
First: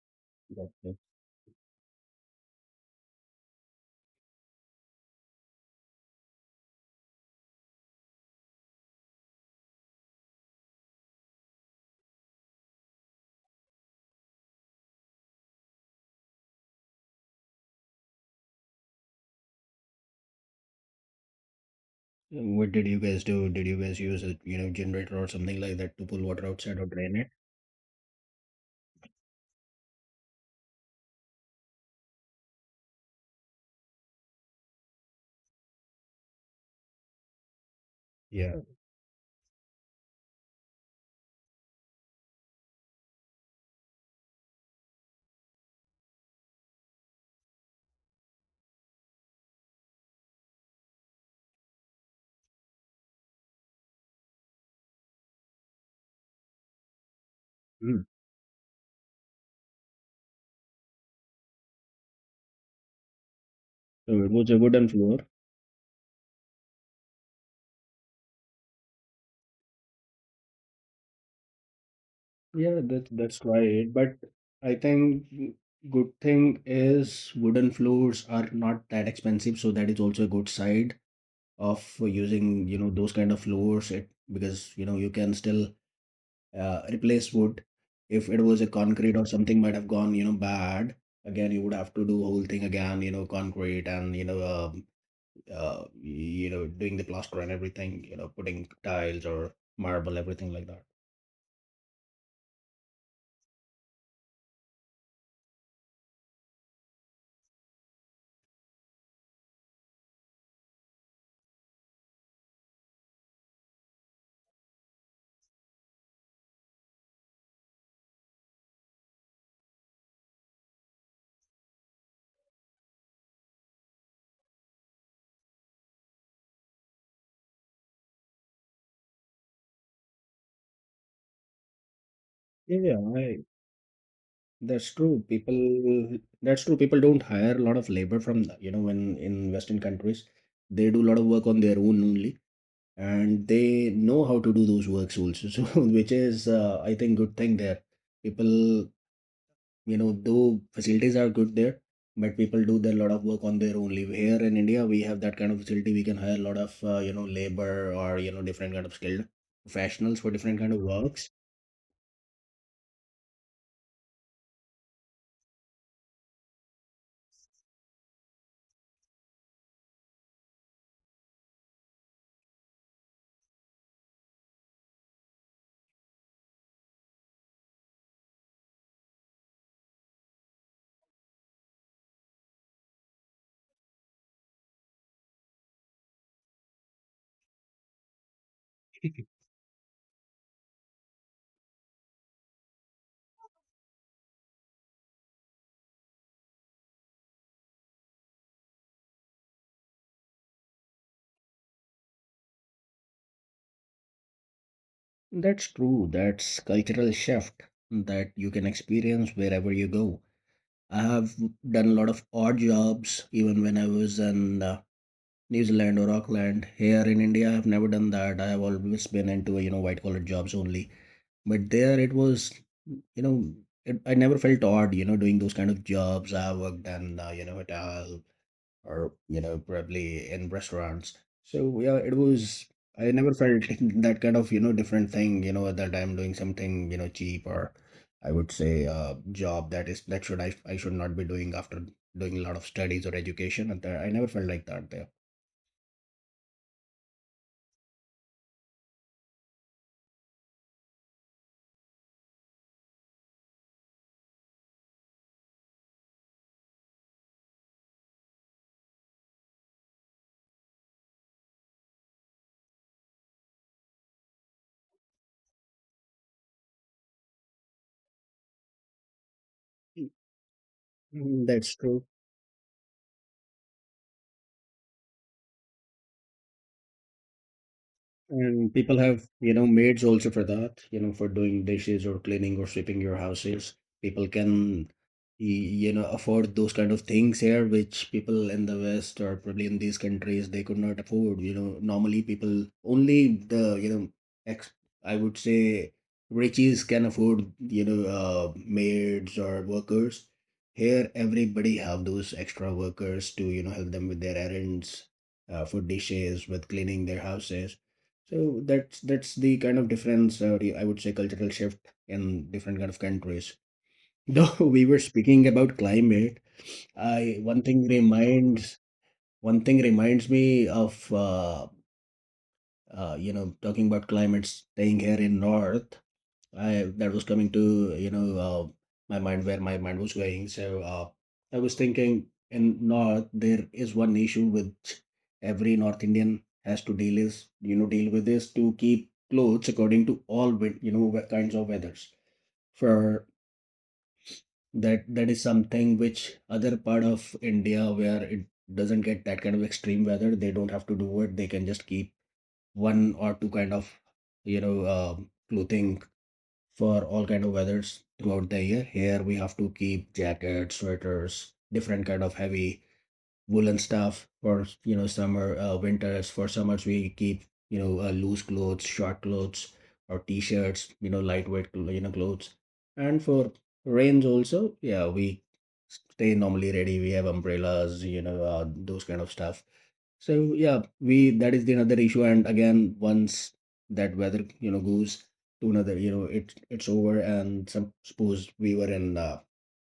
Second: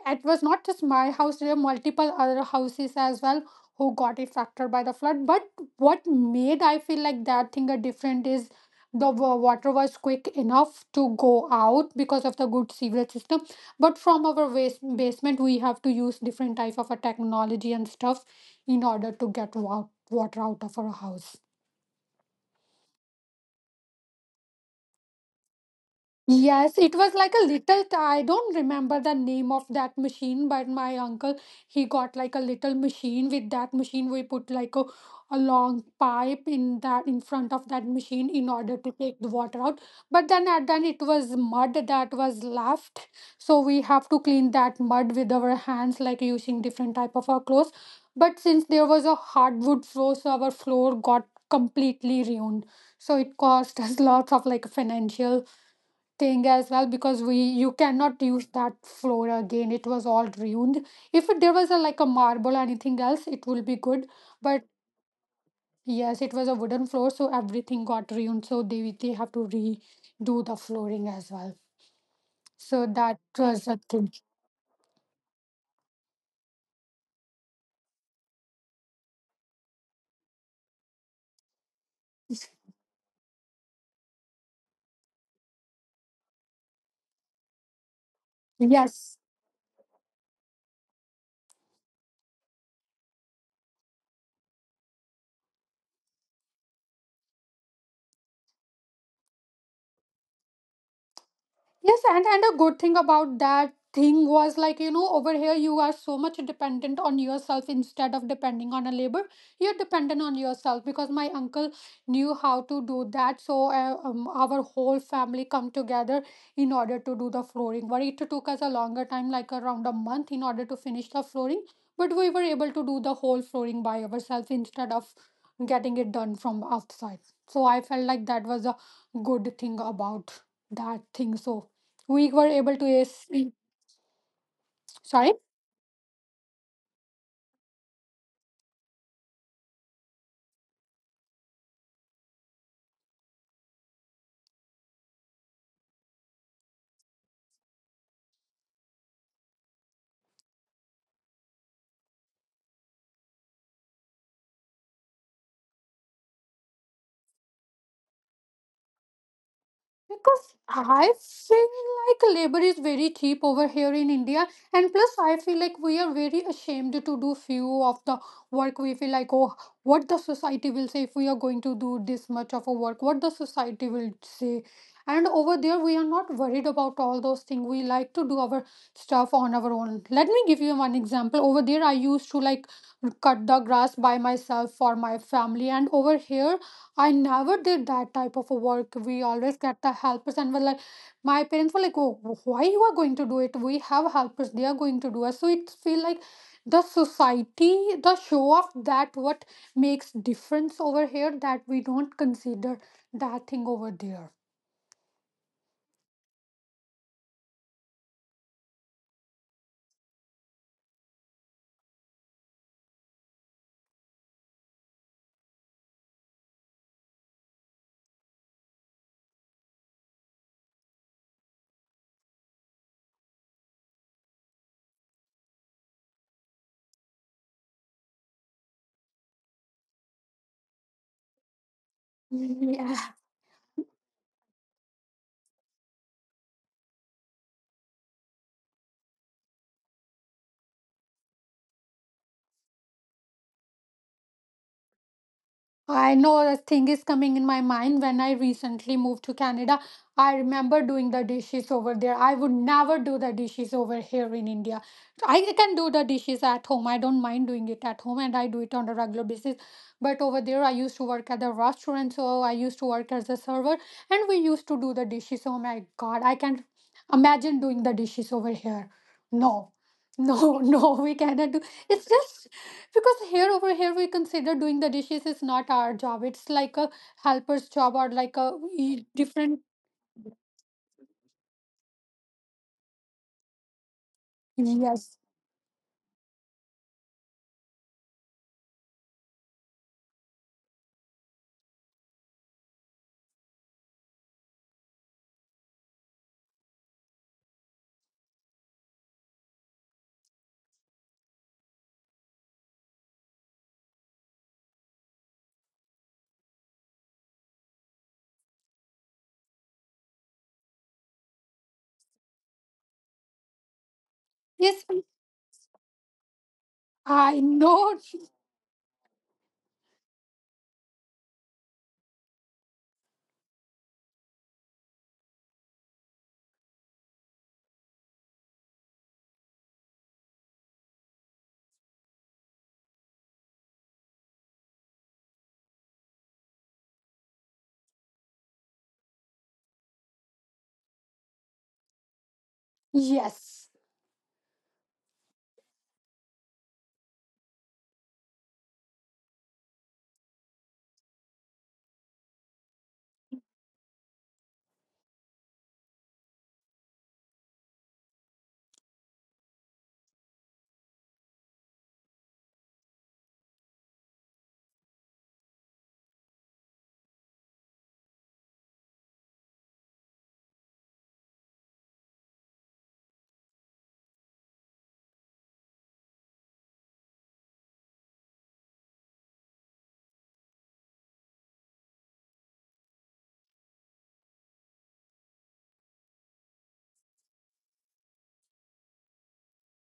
Speaker 1: It was not
Speaker 2: that's
Speaker 1: just
Speaker 2: good.
Speaker 1: my house, there were multiple other houses as well who got affected by the flood. But what made I feel like that thing a different is the water was quick enough to go out because of the good sewage system. But from our waste basement, we have to use different type of a technology and stuff in order to get water out of our house.
Speaker 2: And what did you guys do? Did you guys use a, you know, generator or something like that to pull water outside
Speaker 1: Yes,
Speaker 2: or
Speaker 1: it
Speaker 2: drain
Speaker 1: was
Speaker 2: it?
Speaker 1: like a little. I don't remember the name of that machine, but my uncle he got like a little machine. With that machine, we put like a long pipe in that in front of that machine in
Speaker 2: Yeah.
Speaker 1: order to take the water out. But then at then it was mud that was left, so we have to clean that mud with our hands, like using different type of our clothes. But since there was a hardwood floor, so our floor got completely ruined. So it cost us lots of like financial thing as well, because we you cannot use that floor again, it was all ruined. If it- There was a like a marble or anything else it will be good,
Speaker 2: So it was a
Speaker 1: but
Speaker 2: wooden floor.
Speaker 1: yes it was a wooden floor, so everything got ruined, so they have to redo the flooring as well.
Speaker 2: Yeah,
Speaker 1: So
Speaker 2: that's
Speaker 1: that
Speaker 2: that's
Speaker 1: was a
Speaker 2: right. But
Speaker 1: thing.
Speaker 2: I think good thing is wooden floors are not that expensive, so that is also a good side of using, you know, those kind of floors. It because, you know, you can still replace wood. If it was a concrete
Speaker 1: Yes,
Speaker 2: or something might have gone, you know, bad. Again, you would have to do whole thing again, you know, concrete and, you know, doing the plaster and everything, you know, putting tiles or marble, everything like that.
Speaker 1: yes, and a good thing about that thing was like you know over here you are so much dependent on yourself instead of depending on a labor. You're dependent on yourself because my uncle knew how to do that. So our whole family come together in order to do the flooring. But it took us a longer time, like around a month, in order to finish the flooring. But we were able to do the whole flooring by ourselves instead of getting it done from outside. So I felt like that was a good thing about that thing, so we were able
Speaker 2: Yeah,
Speaker 1: to,
Speaker 2: yeah,
Speaker 1: yes,
Speaker 2: I That's true.
Speaker 1: sorry.
Speaker 2: People, that's true. People don't hire a lot of labor from the, you know, when in Western countries, they do a lot of work on their own only, and they know how to do those works also. So, which is, I think, good thing there. People, you know, though facilities are good there, but people do their lot of work on their own leave. Here in India, we have that kind of facility. We can hire a lot of, you know, labor or you know, different kind of skilled professionals for
Speaker 1: Because
Speaker 2: different kind of
Speaker 1: I
Speaker 2: works.
Speaker 1: feel like labor is very cheap over here in India, and plus I feel like we are very ashamed to do few of the work. We feel like, oh, what the society will say if we are going to do this much of a work, what the society will say. And over there we are not worried about all those things. We like to do our stuff on our own. Let me give you one example. Over there I used to like cut the grass by myself for my family, and over here I never did that type of a work. We always get the helpers, and were like, my parents were like, "Oh, why you are going to do it? We have helpers; they are going to do us." So it feel like the society, the show off, that what makes difference over here, that we don't consider that thing over there.
Speaker 2: That's true. That's cultural shift that you can experience wherever you go. I have done a lot of odd jobs even when I was in New Zealand or Auckland. Here in India, I've never done that. I have always been into white collar jobs only. But there, it was you know I never felt odd doing those kind of jobs. I worked in hotel, or probably in restaurants, so yeah, it was,
Speaker 1: Yeah.
Speaker 2: I never felt that kind of different thing, that I'm doing something cheap, or I would say, a job that is that I should not be doing after doing a lot of studies or education. And that, I never felt like that there.
Speaker 1: I know a thing is coming in my mind when I recently moved to Canada. I remember doing the dishes over there. I would never do the dishes over here in India. I can do the dishes at home. I don't mind doing it at home, and I do it on a regular basis. But over there, I used to work at the restaurant, so I used to work as a server, and we used to do the dishes. Oh my God, I can't imagine doing the dishes over here. No, no, no, we
Speaker 2: Mm,
Speaker 1: cannot do.
Speaker 2: that's
Speaker 1: It's
Speaker 2: true.
Speaker 1: just because here over here we consider doing the dishes is not our job, it's like a helper's job, or like a
Speaker 2: And people have, you
Speaker 1: different.
Speaker 2: know, maids also for that, you know, for doing dishes or cleaning or sweeping your houses. People can,
Speaker 1: Yes,
Speaker 2: you know, afford those kind of things here, which people in the West or probably in these countries they could not afford. You know, normally people only the, you know, ex I would say riches can afford, you know, maids or workers. Here, everybody have those extra workers to, you know, help them with their errands, for dishes, with cleaning their houses. So that's the kind of difference, I would say, cultural shift in different kind of countries. Though
Speaker 1: yes,
Speaker 2: we were speaking about climate,
Speaker 1: I
Speaker 2: I
Speaker 1: know,
Speaker 2: one thing reminds me of you know, talking about climate staying here in North. I That was coming to, you know, my mind, where my mind was going. So I was thinking, in North there is one issue which every North Indian has to deal with, is to keep clothes according to all kinds of weathers. For
Speaker 1: yes.
Speaker 2: that, that is something which other part of India, where it doesn't get that kind of extreme weather, they don't have to do it. They can just keep one or two kind of you know uh, clothing for all kind of weathers throughout the year. Here we have to keep jackets, sweaters, different kind of heavy woolen stuff for summer, winters. For summers we keep loose clothes, short clothes, or t-shirts. You know, lightweight clothes. And for rains also, yeah, we stay normally ready. We have umbrellas, those kind of stuff. So yeah, we that is the another issue. And again, once that weather, you know, goes to another, you know, it's over. And some, suppose we were in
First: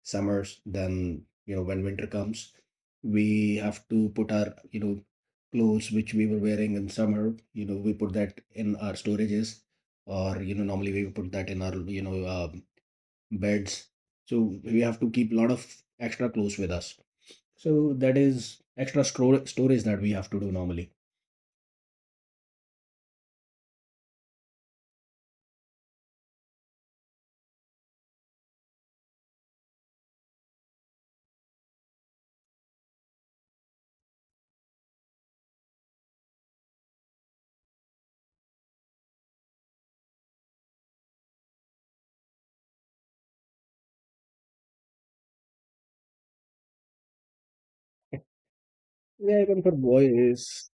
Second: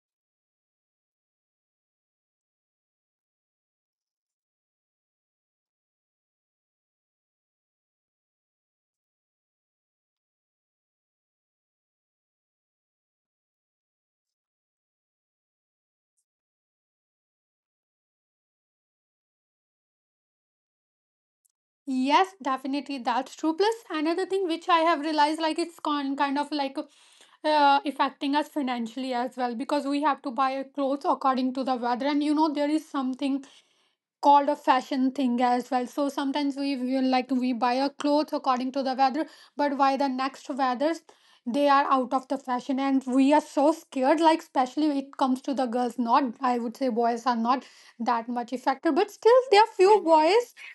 Speaker 2: summers, then you know, when winter comes, we have to put our, you know, clothes which we were wearing in summer. You know, we put that in our storages, or you know, normally we put that in our beds. So we have to keep a lot of extra clothes with us. So that is extra store storage that we have to do normally.
Speaker 1: Yes, definitely. That's true. Plus, another thing which I have realized, like it's con kind of like, affecting us financially as well, because we have to buy clothes according to the weather. And you know, there is something called a fashion thing as well. So sometimes we will like we buy a clothes according to the weather, but why the next weathers they are out of the fashion, and we are so scared, like especially when it comes to the girls. Not, I would say, boys are not that much affected, but still
Speaker 2: Yeah, even
Speaker 1: there
Speaker 2: for
Speaker 1: are few boys
Speaker 2: boys,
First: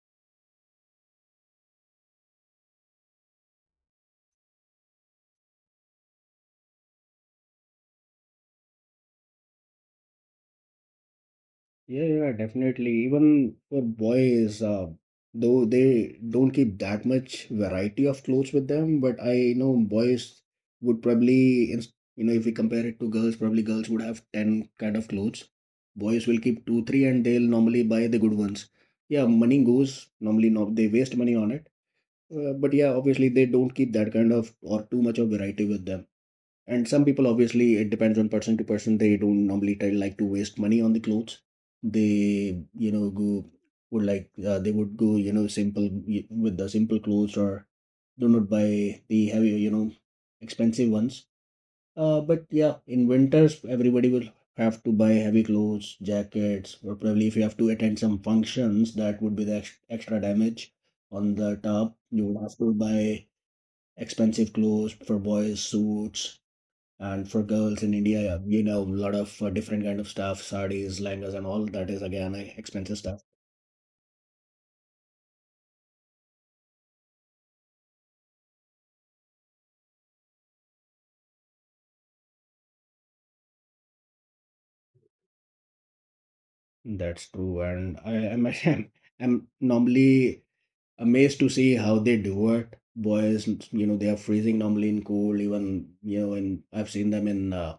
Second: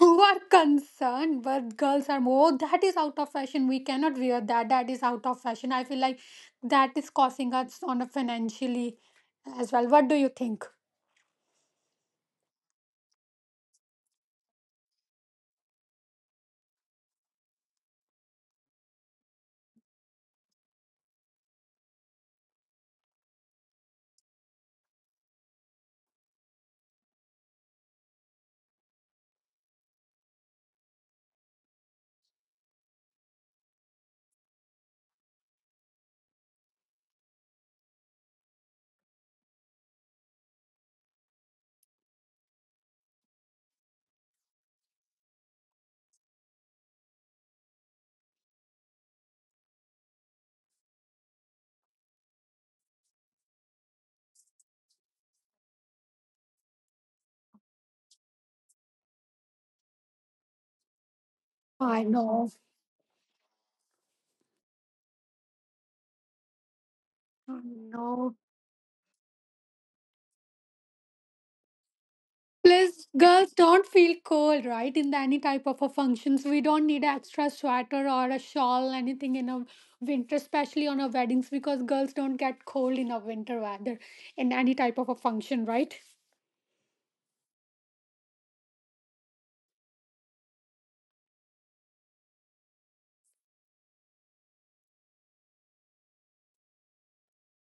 Speaker 1: who are concerned, but girls are more. "Oh, that is out of fashion, we cannot wear that, that is out of fashion." I feel like that is causing us on a financially as well. What do you think?
Speaker 2: yeah, yeah, definitely. Even for boys, though they don't keep that much variety of clothes with them, but I know boys would probably, if we compare it to girls, probably girls would have 10 kind of clothes. Boys will keep two, three, and they'll normally buy the good ones. Yeah, money goes, normally no, they waste money on it. But yeah, obviously they don't keep that kind of or too much of variety with them. And some people, obviously it depends on person to person, they don't normally try like to waste money on the clothes. They you know go would like, they would go, you know, simple, with the simple clothes, or do not buy the heavy, you know, expensive ones. But yeah, in winters everybody will have to buy heavy clothes, jackets, or probably if you have to attend some functions, that would be the extra damage on the top.
Speaker 1: I
Speaker 2: You would
Speaker 1: know.
Speaker 2: have to buy expensive clothes, for boys suits, and for
Speaker 1: I
Speaker 2: girls in
Speaker 1: know.
Speaker 2: India, you know, a lot of different kind of stuff, sarees, lehengas, and all that is again expensive
Speaker 1: Plus
Speaker 2: stuff.
Speaker 1: girls don't feel cold, right, in the any type of a functions. We don't need an extra sweater or a shawl anything in a winter, especially on our weddings, because girls don't get cold in a winter weather in any type of a function, right?
Speaker 2: That's true, and I am I'm normally amazed to see how they do it. Boys, you know, they are freezing normally in cold. Even you know, and I've seen them in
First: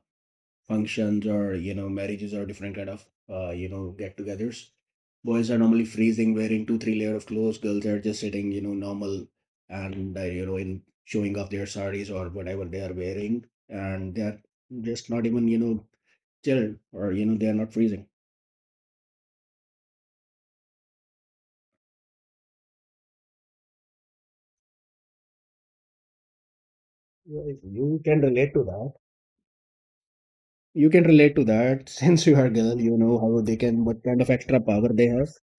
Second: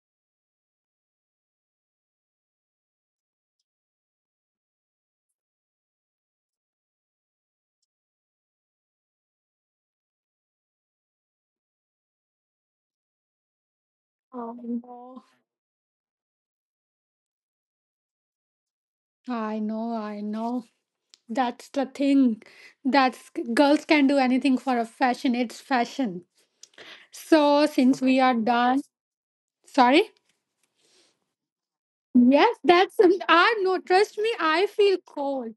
Speaker 2: functions or you know, marriages or different kind of you know, get-togethers. Boys are normally freezing, wearing two, three layer of clothes. Girls are just sitting, you know, normal, and you know, in showing off their saris or whatever they are wearing, and they're just
Speaker 1: No,
Speaker 2: not even, you know, chilled, or you know, they are not freezing.
Speaker 1: I know, I know. That's the thing. That's girls can do anything for a fashion. It's fashion. So
Speaker 2: Yes, you
Speaker 1: since we
Speaker 2: can
Speaker 1: are
Speaker 2: relate to
Speaker 1: done,
Speaker 2: that.
Speaker 1: sorry.
Speaker 2: You can relate to that since you are
Speaker 1: Yes,
Speaker 2: girl. You
Speaker 1: that's
Speaker 2: know how
Speaker 1: our
Speaker 2: they
Speaker 1: no.
Speaker 2: can, what
Speaker 1: Trust
Speaker 2: kind of
Speaker 1: me,
Speaker 2: extra
Speaker 1: I
Speaker 2: power
Speaker 1: feel
Speaker 2: they have.
Speaker 1: cold.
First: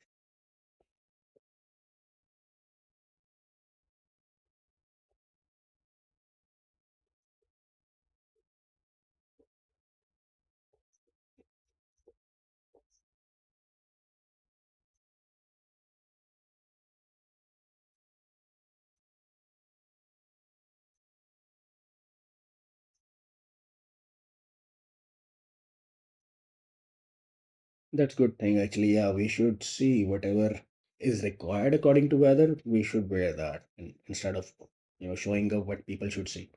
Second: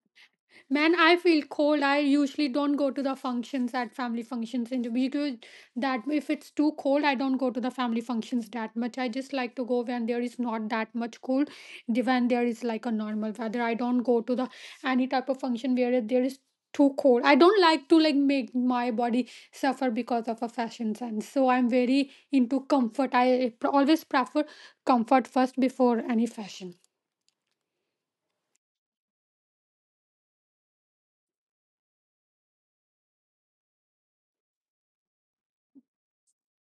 Speaker 1: Man, I feel cold. I usually don't go to the functions at family functions and because that if it's too cold, I don't go to the family functions that much. I just like to go when there is not that much cold, when there is like a normal weather. I don't go to the any type of function where there is too cold. I don't like to like make my body suffer because of a fashion sense. So I'm very into comfort. I always prefer comfort first before any fashion.
Speaker 2: That's good thing actually. Yeah, we should see whatever is required according to weather. We should wear that in, instead of, you know, showing up what people should see.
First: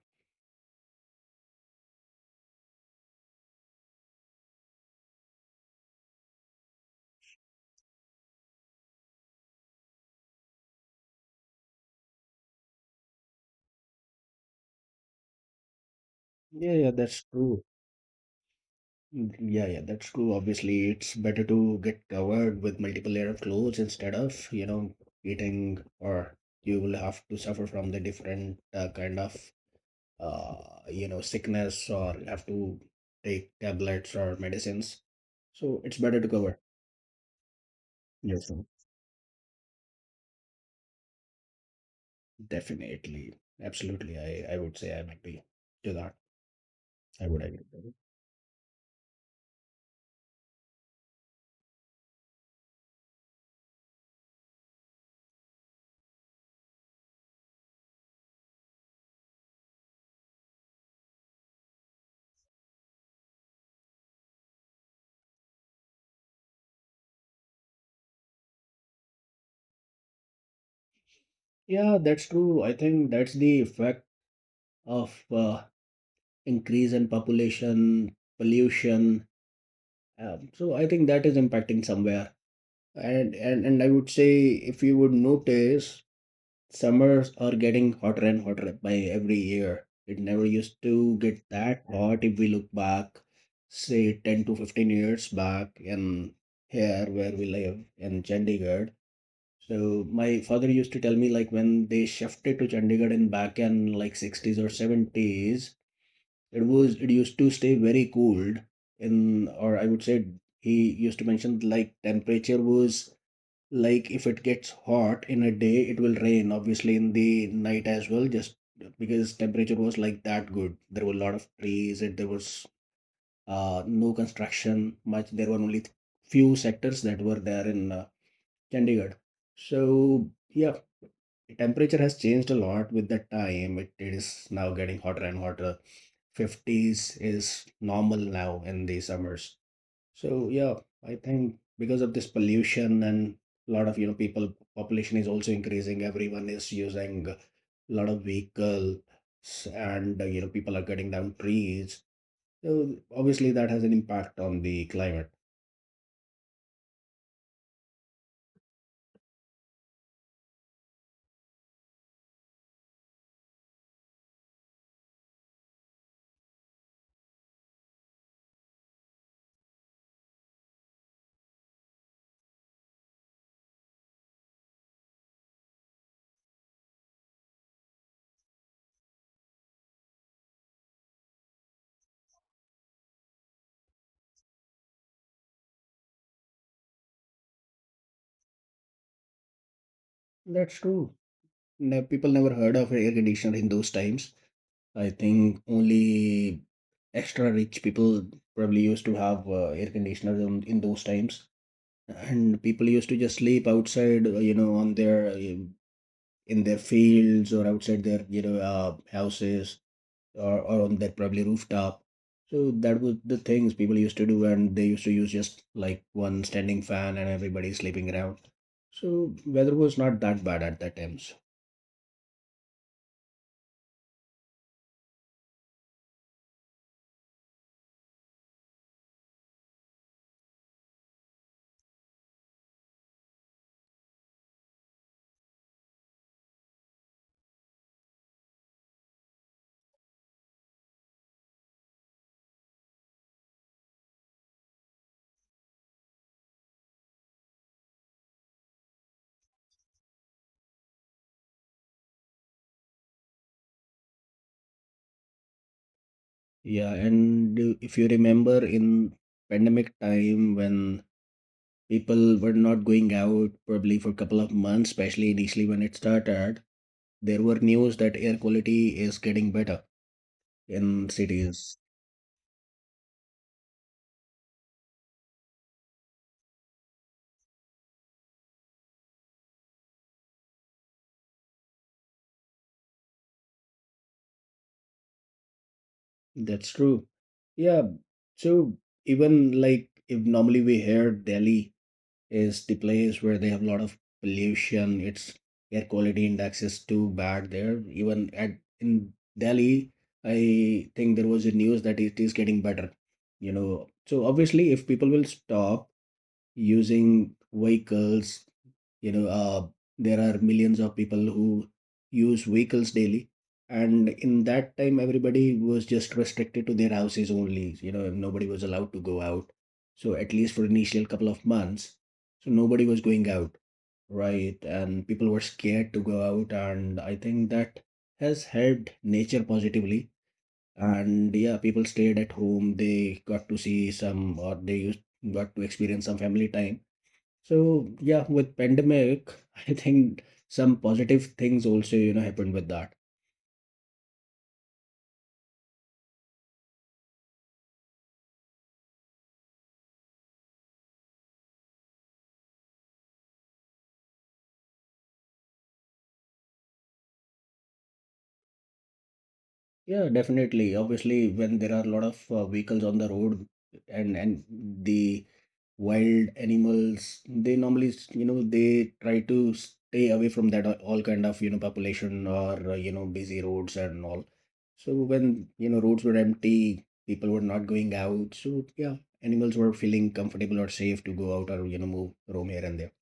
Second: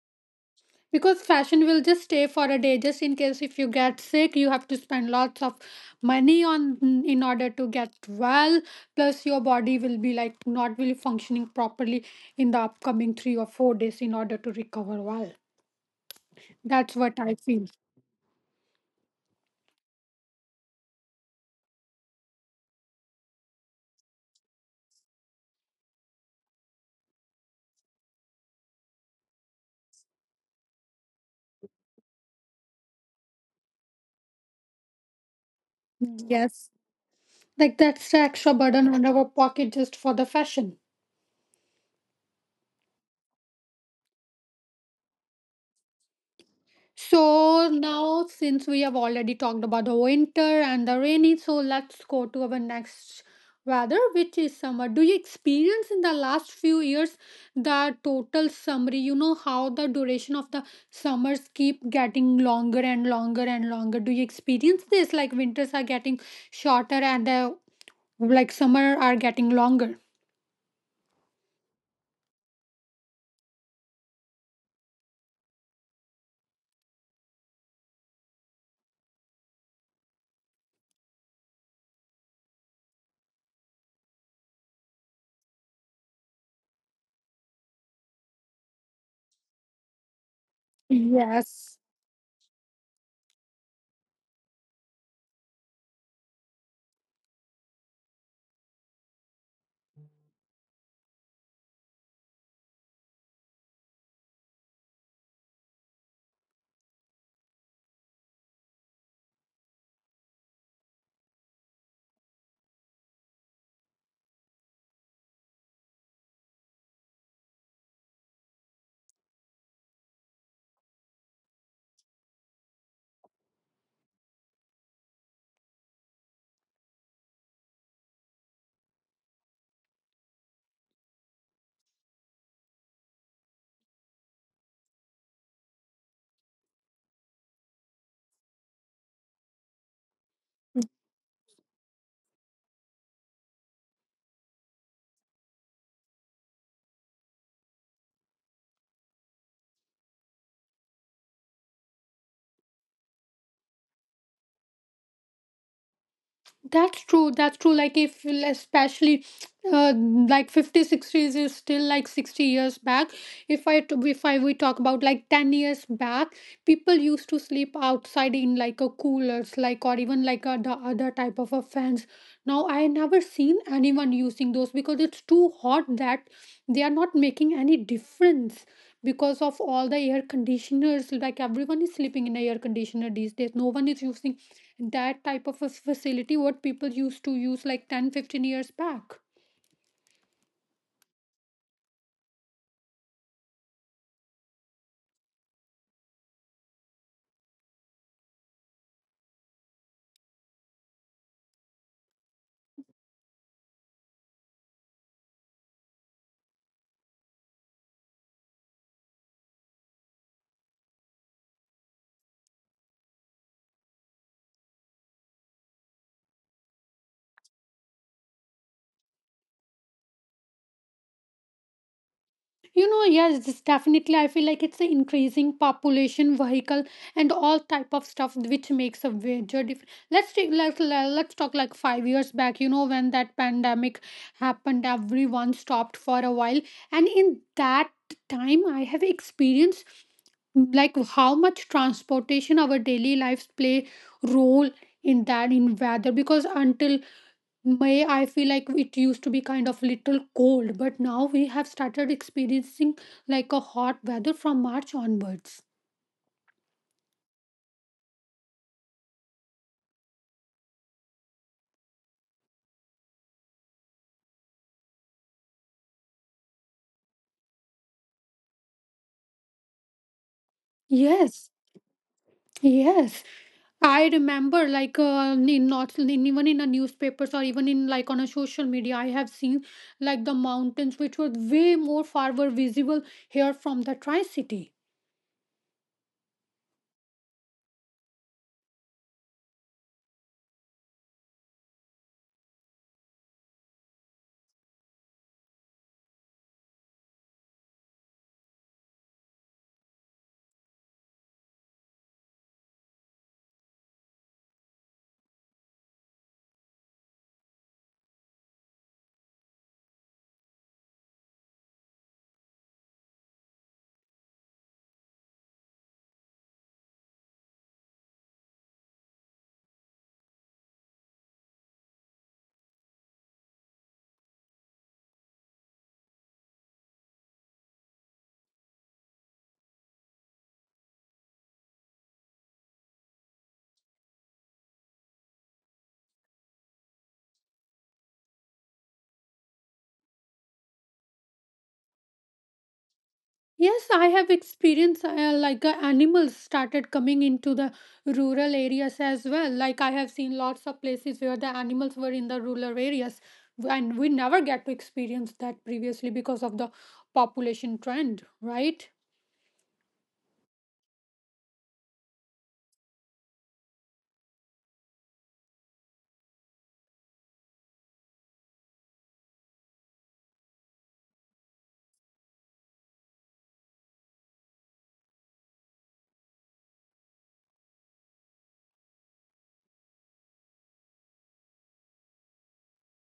Speaker 1: Because fashion will just stay for a day, just in case if you get sick, you have to spend lots of money on in order to get well, plus your body will be like not really functioning properly in the upcoming 3 or 4 days in order to recover well.
Speaker 2: Yeah, yeah,
Speaker 1: That's what
Speaker 2: that's
Speaker 1: I
Speaker 2: true.
Speaker 1: feel.
Speaker 2: Mm, yeah, yeah, that's true. Obviously, it's better to get covered with multiple layer of clothes instead of, you know, eating or you will have to suffer from the different kind of you know, sickness, or have to take tablets or medicines. So it's better to cover.
Speaker 1: Yes, like that's the
Speaker 2: Yes.
Speaker 1: extra burden on our pocket just for the fashion.
Speaker 2: Definitely. Absolutely. I would say I agree to that. I would agree
Speaker 1: So
Speaker 2: to that.
Speaker 1: now, since we have already talked about the winter and the rainy, so let's go to our next weather, which is summer. Do you experience in the last few years the total summary? You know how the duration of the summers keep getting longer and longer and longer. Do you experience this? Like winters are getting shorter and the like summer are getting longer.
Speaker 2: Yeah, that's true. I think that's the effect of increase in population, pollution. So I think that is impacting somewhere. And I would say, if you would notice, summers are getting hotter and hotter by every year. It never used to get
Speaker 1: Yes.
Speaker 2: that hot if we look back, say 10 to 15 years back in here where we live in Chandigarh. So my father used to tell me, like when they shifted to Chandigarh in back in like sixties or seventies, it used to stay very cold in, or I would say, he used to mention like temperature was, like if it gets hot in a day, it will rain obviously in the night as well, just because temperature was like that good. There were a lot of trees and there was no construction much. There were only few sectors that were there in Chandigarh. So yeah, the temperature has changed a lot with the time. It is now getting hotter and hotter. fifties is normal now in the summers. So yeah, I think because of this pollution and a lot of, you know, people, population is also increasing. Everyone is using a lot of vehicles, and you know, people are cutting down trees. So obviously that has an impact on the climate.
Speaker 1: That's true. That's true. Like if especially like 50 60 is still like 60 years back. If I we talk about like 10 years back, people used to sleep outside in like a coolers, like, or even like a, the other type of a fans. Now I never seen anyone using those because it's too hot that they are not making any difference because of all the air conditioners, like everyone is sleeping in a air conditioner these days. No one is using that type of a facility what people used to use like 10, 15 years back.
Speaker 2: That's true. People never heard of air conditioner in those times. I think only extra rich people probably used to have air conditioners in those times, and people used to just sleep outside, you know, on their in their fields, or outside their, you know, houses, or on their probably rooftop. So that was the things people used to do, and they used to use just like one standing fan, and everybody sleeping around. So weather was not that bad at that times.
Speaker 1: You know, yes, this definitely. I feel like it's an increasing population, vehicle, and all type of stuff which makes a major difference. Let's take let's let's talk like 5 years back. You know, when that pandemic happened, everyone stopped for a while, and in that time I have experienced like how much transportation our daily lives play role in that in weather, because until May, I feel like it used to be kind of little cold, but now we have started experiencing like a hot weather from March onwards.
Speaker 2: Yeah, and if you remember in pandemic time when people were not going out probably for a couple of months, especially initially when it started. There were news that air quality is getting better in
Speaker 1: Yes,
Speaker 2: cities.
Speaker 1: yes. I remember like in not in, even in the newspapers, or even in like on a social media, I have seen like the mountains which were way more far were visible here from the Tri City.
Speaker 2: That's true. Yeah. So even like, if normally we hear Delhi is the place where they have a lot of pollution, its air quality index is too bad there. Even at in Delhi, I think there was a news that it is getting better. You know, so obviously if people will stop using vehicles. You know, there are millions of people who use vehicles daily. And in that time, everybody was just restricted to their houses only. You know, nobody was allowed to go out. So at least for initial couple of months, so nobody was going out, right? And people were scared to go out. And I think that has helped nature positively. And yeah, people stayed at home. They got to see some, or they used, got to experience some family time. So yeah, with pandemic, I think some positive things also, you know, happened with that.
Speaker 1: Yes, I have experienced like animals started coming into the rural areas as well. Like I have seen lots of places where the animals were in the rural areas, and we never get to experience that previously because of the population trend, right?
Speaker 2: Yeah, definitely. Obviously, when there are a lot of vehicles on the road, and the wild animals, they normally, you know, they try to stay away from that all kind of, you know, population, or you know, busy roads and all. So when, you know, roads were empty, people were not going out. So yeah, animals were feeling comfortable or safe to go out, or, you know, move, roam here and there.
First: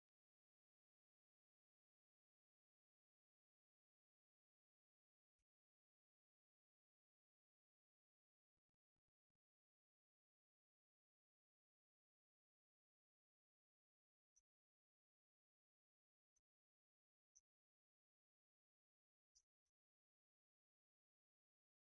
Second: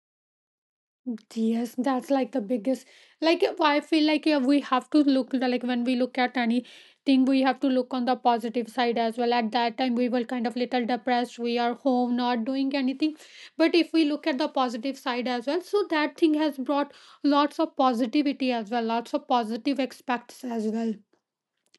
Speaker 1: Yes, that's like the biggest. Like I feel like yeah, we have to look like when we look at anything, we have to look on the positive side as well. At that time, we were kind of little depressed. We are home, not doing anything. But if we look at the positive side as well, so that thing has brought lots of positivity as well, lots of positive aspects as well.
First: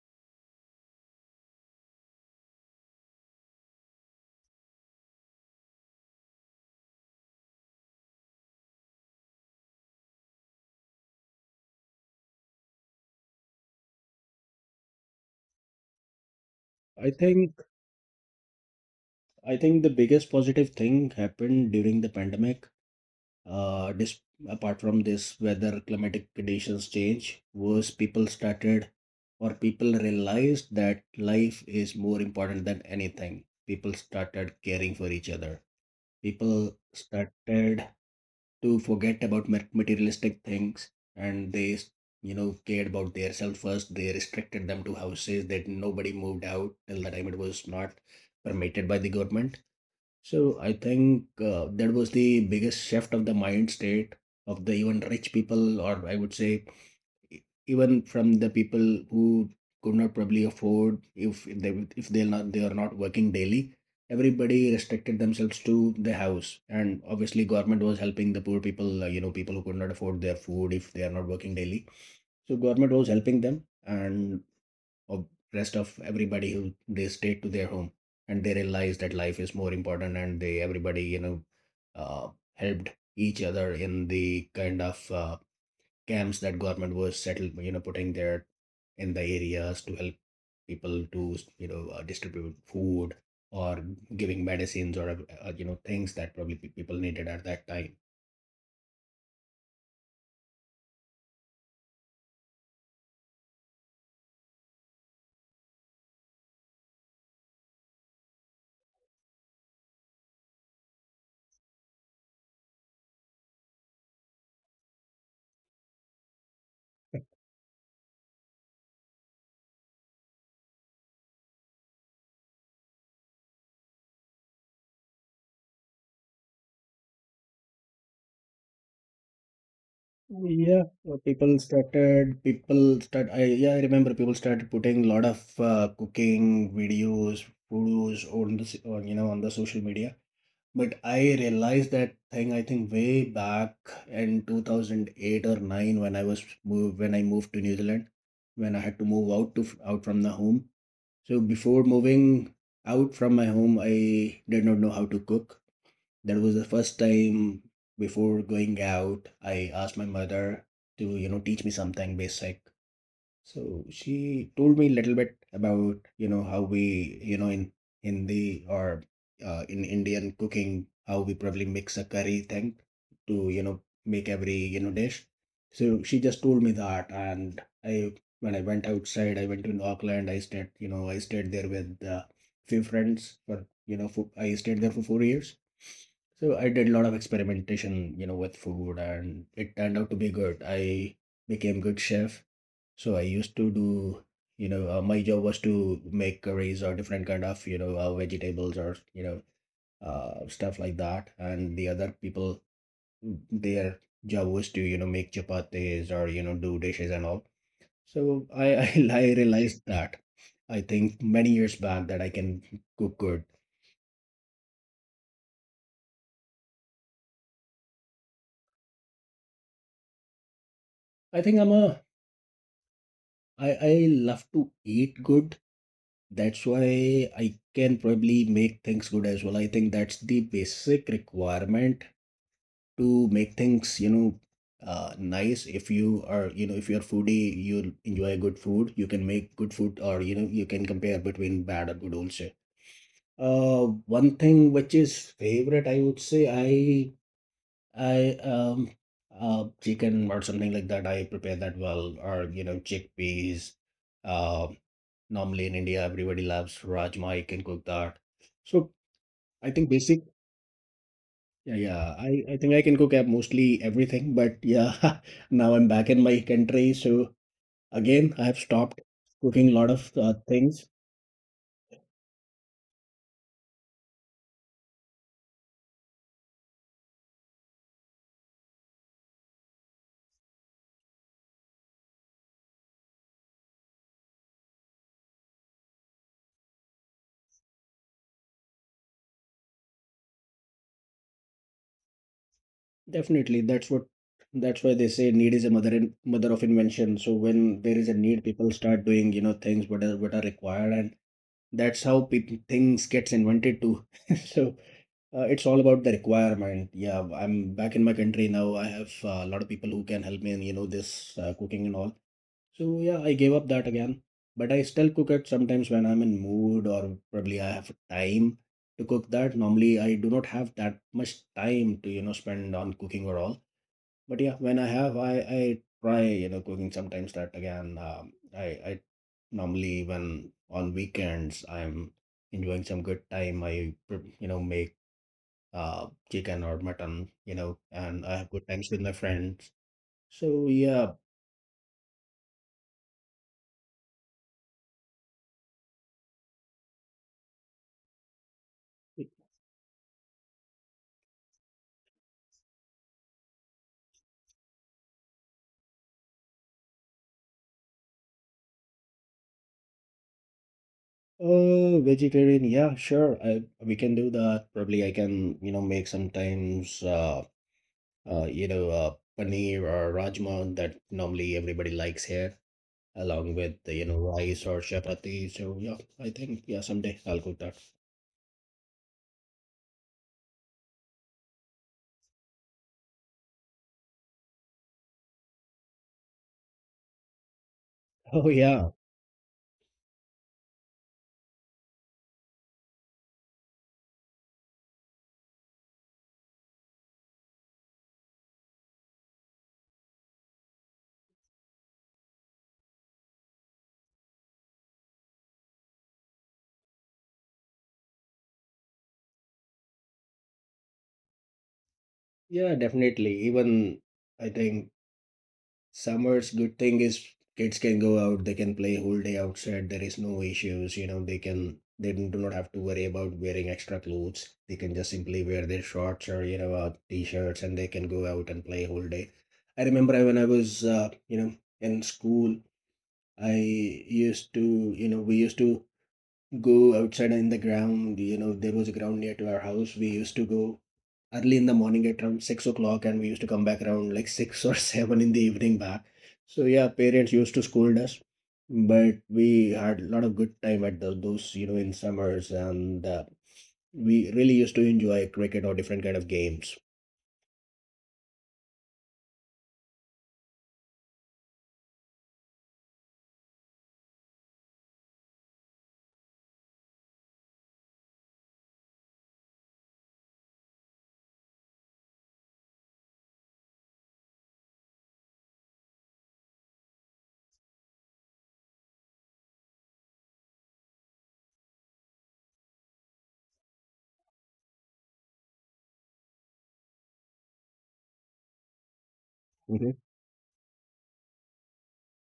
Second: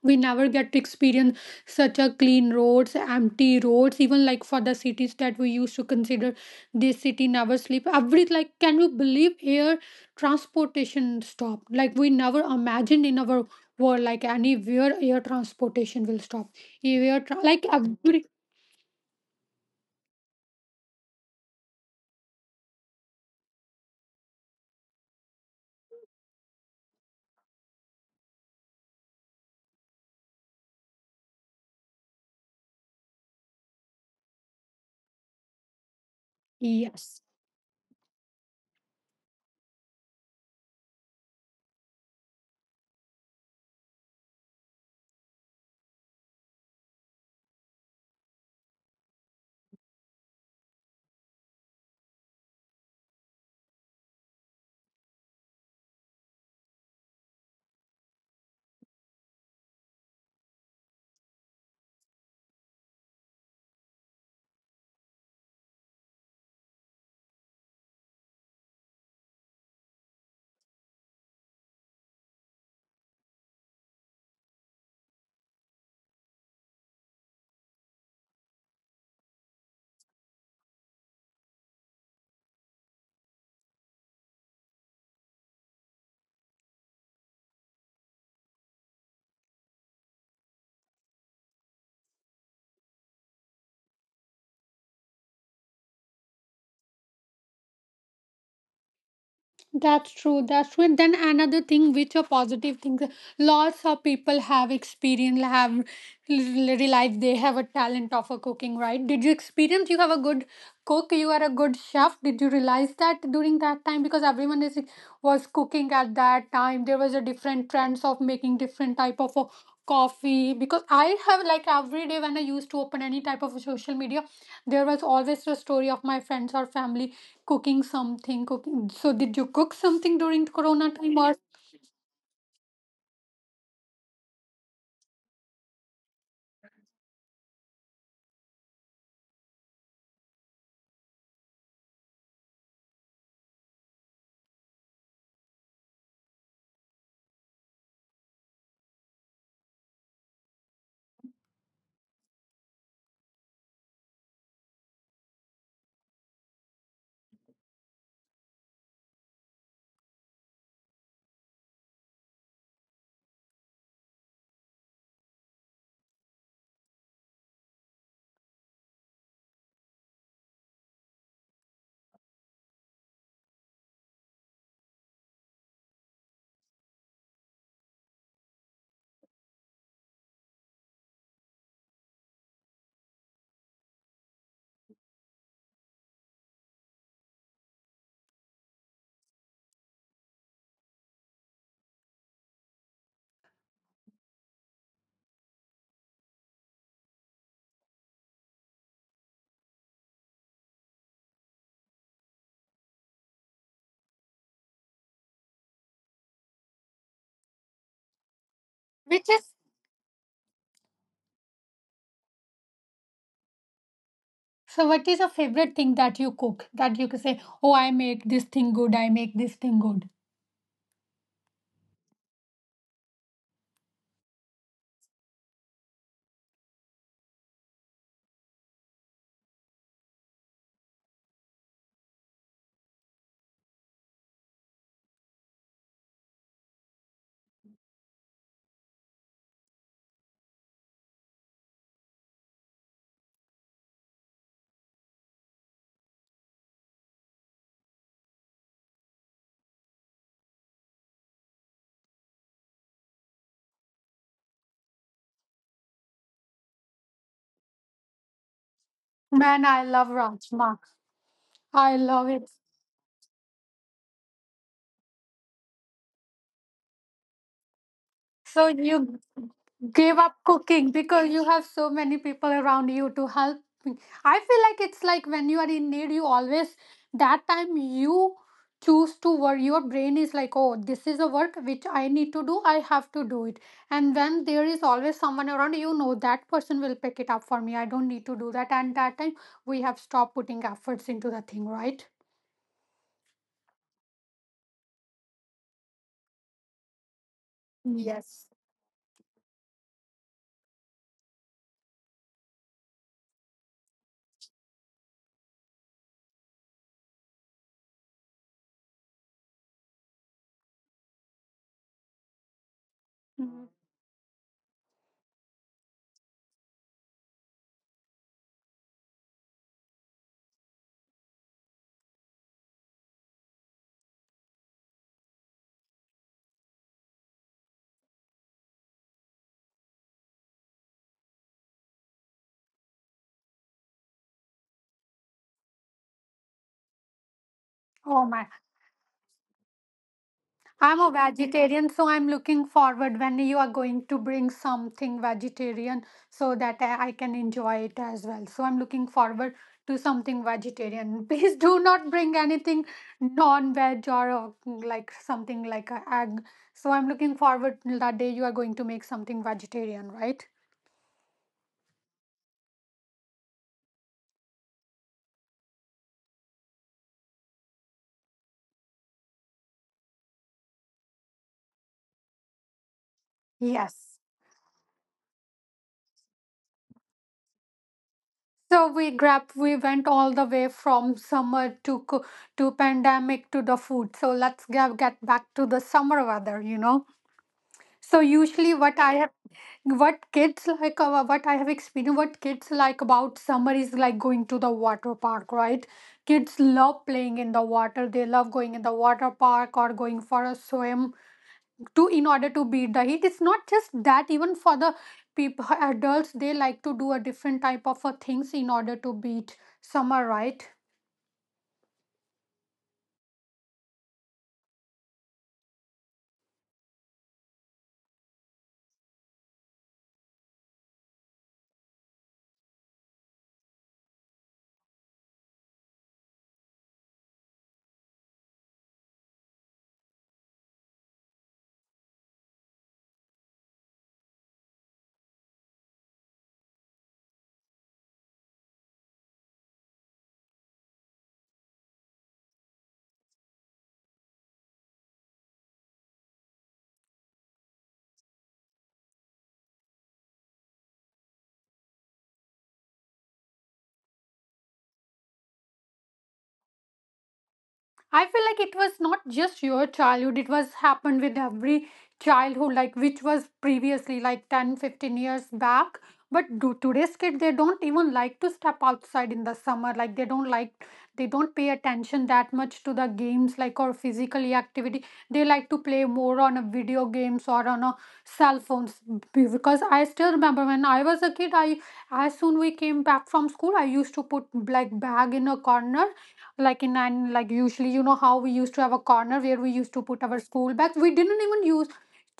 Speaker 1: We never get to experience such a clean roads, empty roads, even like for the cities that we used to consider this city never sleep every, like, can you believe air transportation stopped? Like we never imagined in our world like anywhere air transportation will stop.
Speaker 2: I
Speaker 1: Air
Speaker 2: think
Speaker 1: like every.
Speaker 2: I think the biggest positive thing happened during the pandemic, uh, dis- apart from this weather climatic conditions change, was people started or people realized that life is more important than anything. People started caring for each other. People
Speaker 1: Yes.
Speaker 2: started to forget about materialistic things and they, cared about their self first. They restricted them to houses that nobody moved out till the time it was not permitted by the government. So I think that was the biggest shift of the mind state of the even rich people, or I would say e- even from the people who could not probably afford if they are not working daily. Everybody restricted themselves to the house, and obviously government was helping the poor people. You know, people who could not afford their food if they are not working daily. So government was helping them, and of rest of everybody who they stayed to their home and they realized that life is more important and they everybody uh, helped each other in the kind of camps that government was settled, you know, putting there in the areas to help people to, you know, distribute food or giving medicines or you know, things that probably people needed at that time.
Speaker 1: That's true. That's true. And then another thing, which are positive things, lots of people have experience, have realized they have a talent of a cooking, right? Did you experience you have a good cook? You are a good chef. Did you realize that during that time? Because everyone is was cooking at that time. There was a different trends of making different type of coffee. Because I have like every day when I used to open any type of social media, there was always a story of my friends or family cooking something cooking. So did you cook something during the
Speaker 2: Yeah,
Speaker 1: corona time or
Speaker 2: people started, people start, I, yeah, I remember people started putting lot of cooking videos, photos on you know, on the social media. But I realized that thing, I think way back in 2008 or 9 when when I moved to New Zealand, when I had to move out to, out from the home. So before moving out from my home, I did not know how to cook. That was the first time. Before going out, I asked my mother to, you know, teach me something basic. So she told me a little bit about, you know, how we, you know, in Hindi or in Indian cooking, how we probably mix a curry thing to, you know, make every, you know, dish. So she just told me that, and I, when I went outside, I went to Auckland. I stayed, you know, I stayed there with few friends for, I stayed there for 4 years. So I did a lot of experimentation, you know, with food, and it turned out to be good. I became good chef. So I used to do, you know, my job was to make curries or different kind of, you know, vegetables or, you know, stuff like that. And the other people, their job was to, you know, make chapatis or, you know, do dishes and all. So I, I
Speaker 1: which is?
Speaker 2: realized that I think many years back that I can cook good.
Speaker 1: So what is your favorite thing that you cook that you could say, oh, I make this thing good, I make this thing good?
Speaker 2: I think I love to eat good. That's why I can probably make things good as well. I think that's the basic requirement to make things, you know, nice. If you are, you know, if you're foodie, you'll enjoy good food, you can make good food, or you know, you can compare between bad or good also. One thing which is favorite, I would say, I chicken or something like that, I prepare that well, or you know, chickpeas. uh Normally in India everybody loves rajma, I can cook that. So
Speaker 1: Man,
Speaker 2: I
Speaker 1: I
Speaker 2: think
Speaker 1: love
Speaker 2: basic
Speaker 1: rajma.
Speaker 2: Yeah,
Speaker 1: I
Speaker 2: yeah.
Speaker 1: love it.
Speaker 2: I think I can cook up mostly everything, but yeah, now I'm back in my country, so again I have
Speaker 1: So
Speaker 2: stopped
Speaker 1: you
Speaker 2: cooking a lot of
Speaker 1: gave up
Speaker 2: things.
Speaker 1: cooking because you have so many people around you to help. I feel like it's like when you are in need, you always, that time you choose to work. Your brain is like, oh, this is a work which I need to do, I have to do it. And when there is always someone around, you know that person will pick it up for me. I don't need to do that. And that time we have stopped putting efforts into the thing, right?
Speaker 2: Definitely, that's why they say need is a mother in, mother of invention. So when there is a need,
Speaker 1: Yes.
Speaker 2: people start doing, you know, things what are required, and that's how people things gets invented too. So it's all about the requirement. Yeah, I'm back in my country now. I have a lot of people who can help me in, you know, this cooking and all. So yeah, I gave up
Speaker 1: Mhm.
Speaker 2: that again, but I still cook it sometimes when I'm in mood or probably I have time to cook that. Normally, I do not have that much time to, you know, spend on cooking or all. But yeah, when I have, I try, you know, cooking sometimes that again. I normally when on weekends I'm enjoying some good time, I you know, make chicken or mutton, you know,
Speaker 1: Oh
Speaker 2: and I
Speaker 1: my.
Speaker 2: have good times with my friends. So
Speaker 1: I'm a
Speaker 2: yeah.
Speaker 1: vegetarian, so I'm looking forward when you are going to bring something vegetarian so that I can enjoy it as well. So I'm looking forward to something vegetarian. Please do not bring anything non-veg, or like something like a egg. So I'm looking forward till that day you are going to make something vegetarian, right?
Speaker 2: Vegetarian, yeah, sure. I, we can do that. Probably I can, you know, make sometimes, uh, you know, uh, paneer or rajma that normally everybody likes here, along with, you
Speaker 1: Yes.
Speaker 2: know, rice or chapati. So, yeah, I think, yeah, someday I'll cook that.
Speaker 1: So we went all the way from summer to pandemic to the food. So let's get back to the summer weather, you know. So
Speaker 2: Oh,
Speaker 1: usually
Speaker 2: yeah,
Speaker 1: what I have what kids like what I have experienced what kids like about summer is like going to the water park, right? Kids love playing in the water. They love going in the water park or going for a swim to in order to beat the heat. It's not just that, even for the people adults they like to do a different type of things in order to beat summer, right?
Speaker 2: yeah, definitely. Even I think summers, good thing is kids can go out, they can play whole day outside. There is no issues, you know, they can, they do not have to worry about wearing extra clothes. They can just simply wear their shorts or, you know, t-shirts, and they can go out and play whole day. I remember when I was, you know, in school, I used to, you know, we used to go outside in the ground. You know, there was a ground near to our house. We used to go early in the morning at around 6 o'clock, and we used to come back around like six or seven in the evening back. So yeah, parents used to scold us, but we had a lot of good time at those, you know, in summers, and we really used to enjoy cricket or different kind of games.
Speaker 1: I feel like it was not just your childhood, it was happened with every childhood, like which was previously like 10, 15 years back. But do today's kid they don't even like to step outside in the summer. Like they don't pay attention that much to the games like or physically activity. They like to play more on a video games or on a cell phones. Because I still remember when I was a kid, I as soon we came back from school, I used to put like bag in a corner like in and like usually you know how we used to have a corner where we used
Speaker 2: Mhm.
Speaker 1: to put our school bags. We didn't even use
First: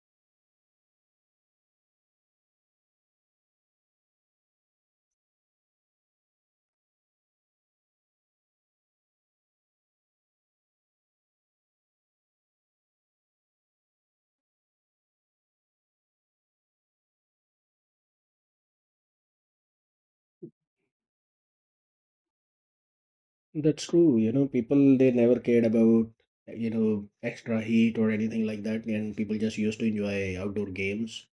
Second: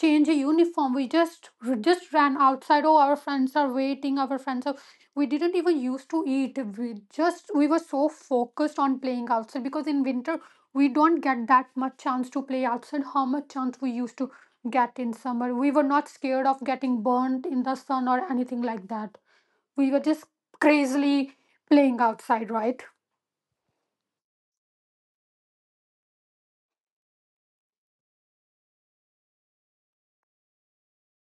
Speaker 1: change a uniform, we just ran outside. Oh, our friends are waiting, our friends are, we didn't even used to eat, we just we were so focused on playing outside because in winter we don't get that much chance to play outside how much chance we used to get in summer. We were not scared of getting burnt in the sun or anything like that, we were just crazily playing outside, right?
Speaker 2: That's true. You know, people, they never cared about, you know, extra heat or anything like that, and people just used to enjoy outdoor games.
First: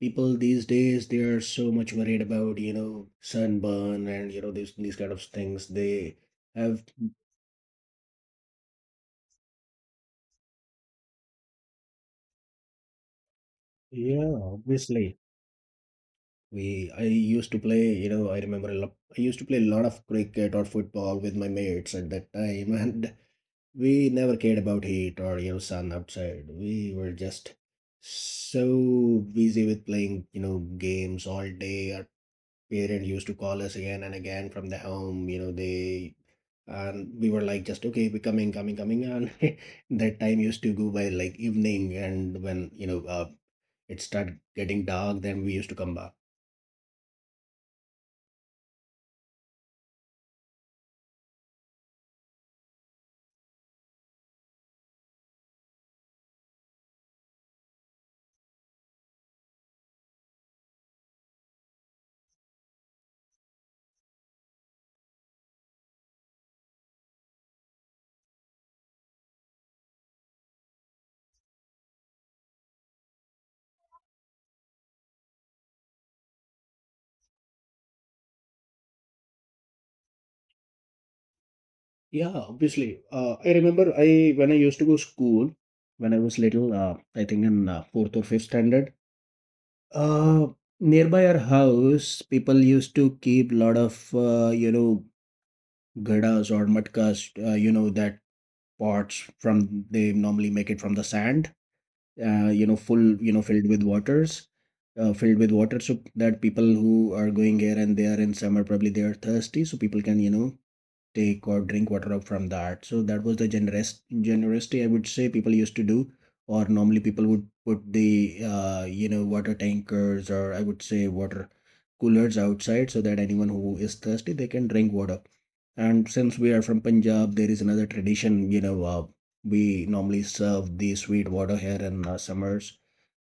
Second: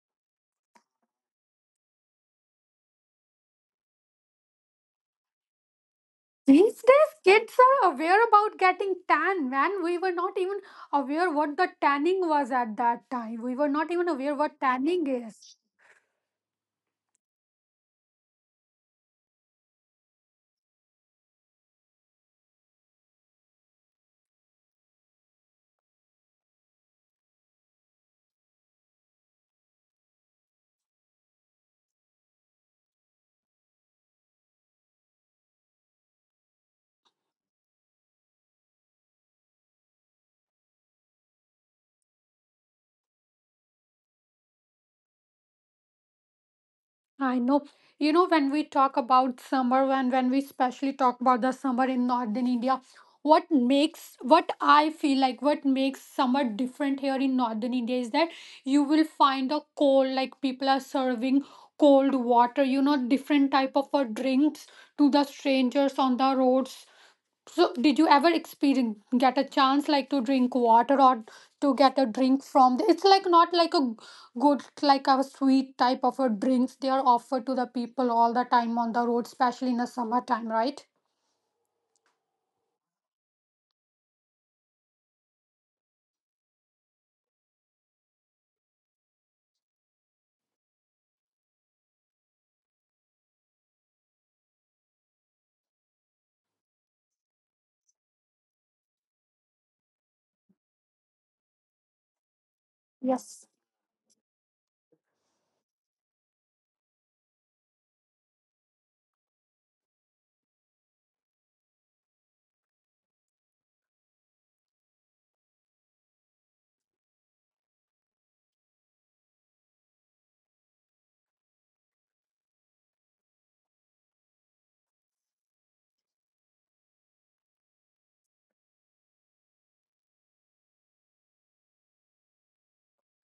Speaker 2: People these days, they are so much worried about, you know, sunburn and, you know, these kind of things they
Speaker 1: These
Speaker 2: have.
Speaker 1: days, kids are aware about getting tan, man. We were not even aware what the tanning was at that time. We were not even
Speaker 2: Yeah,
Speaker 1: aware what tanning
Speaker 2: obviously,
Speaker 1: is.
Speaker 2: we I used to play, you know, I remember a lot, I used to play a lot of cricket or football with my mates at that time, and we never cared about heat or, you know, sun outside. We were just so busy with playing, you know, games all day. Parent used to call us again and again from the home, you know, they, and we were like, just, okay, we're coming, coming, coming. And That time used to go by like evening, and when, you know, it started getting dark, then we used to come back.
Speaker 1: I know. You know, when we talk about summer, when we especially talk about the summer in northern India, what makes what I feel like what makes summer different here in northern India is that you will find a cold, like people are serving cold water, you know, different type of drinks to the strangers on the roads. So, did you ever experience get a chance like to drink water or to get a drink from? The, it's like not like a good like a sweet type of a drinks they are offered to the people all the time on the road, especially in the summertime, right?
Speaker 2: Yeah, obviously, I remember, I when I used to go school when I was little, I think in fourth or fifth standard, uh, nearby our house people used to keep lot of you know, gadas or matkas, you know, that pots from they normally make it from the sand, you know,
Speaker 1: Yes.
Speaker 2: filled with waters, filled with water, so that people who are going here and there in summer, probably they are thirsty, so people can, you know, take or drink water up from that. So that was the generous generosity, I would say, people used to do. Or normally people would put the you know, water tankers, or I would say water coolers outside, so that anyone who is thirsty, they can drink water. And since we are from Punjab, there is another tradition. You know, we normally serve the sweet water here in summers.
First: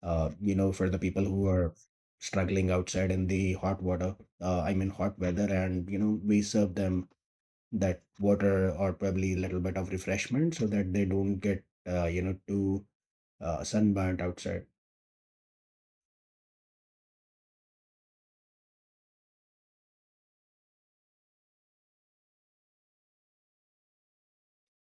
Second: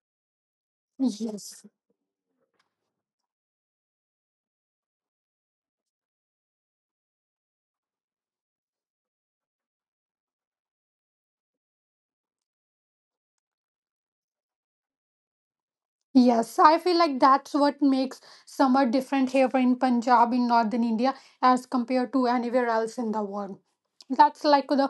Speaker 2: You know, for the people who
Speaker 1: Yes.
Speaker 2: are struggling outside in the hot water. I mean, hot weather, and you know, we serve them that water or probably a little bit of refreshment so that they don't get you know, too sunburnt outside.
Speaker 1: Yes, I feel like that's what makes summer different here in Punjab in northern India as compared to anywhere else in the world. That's like the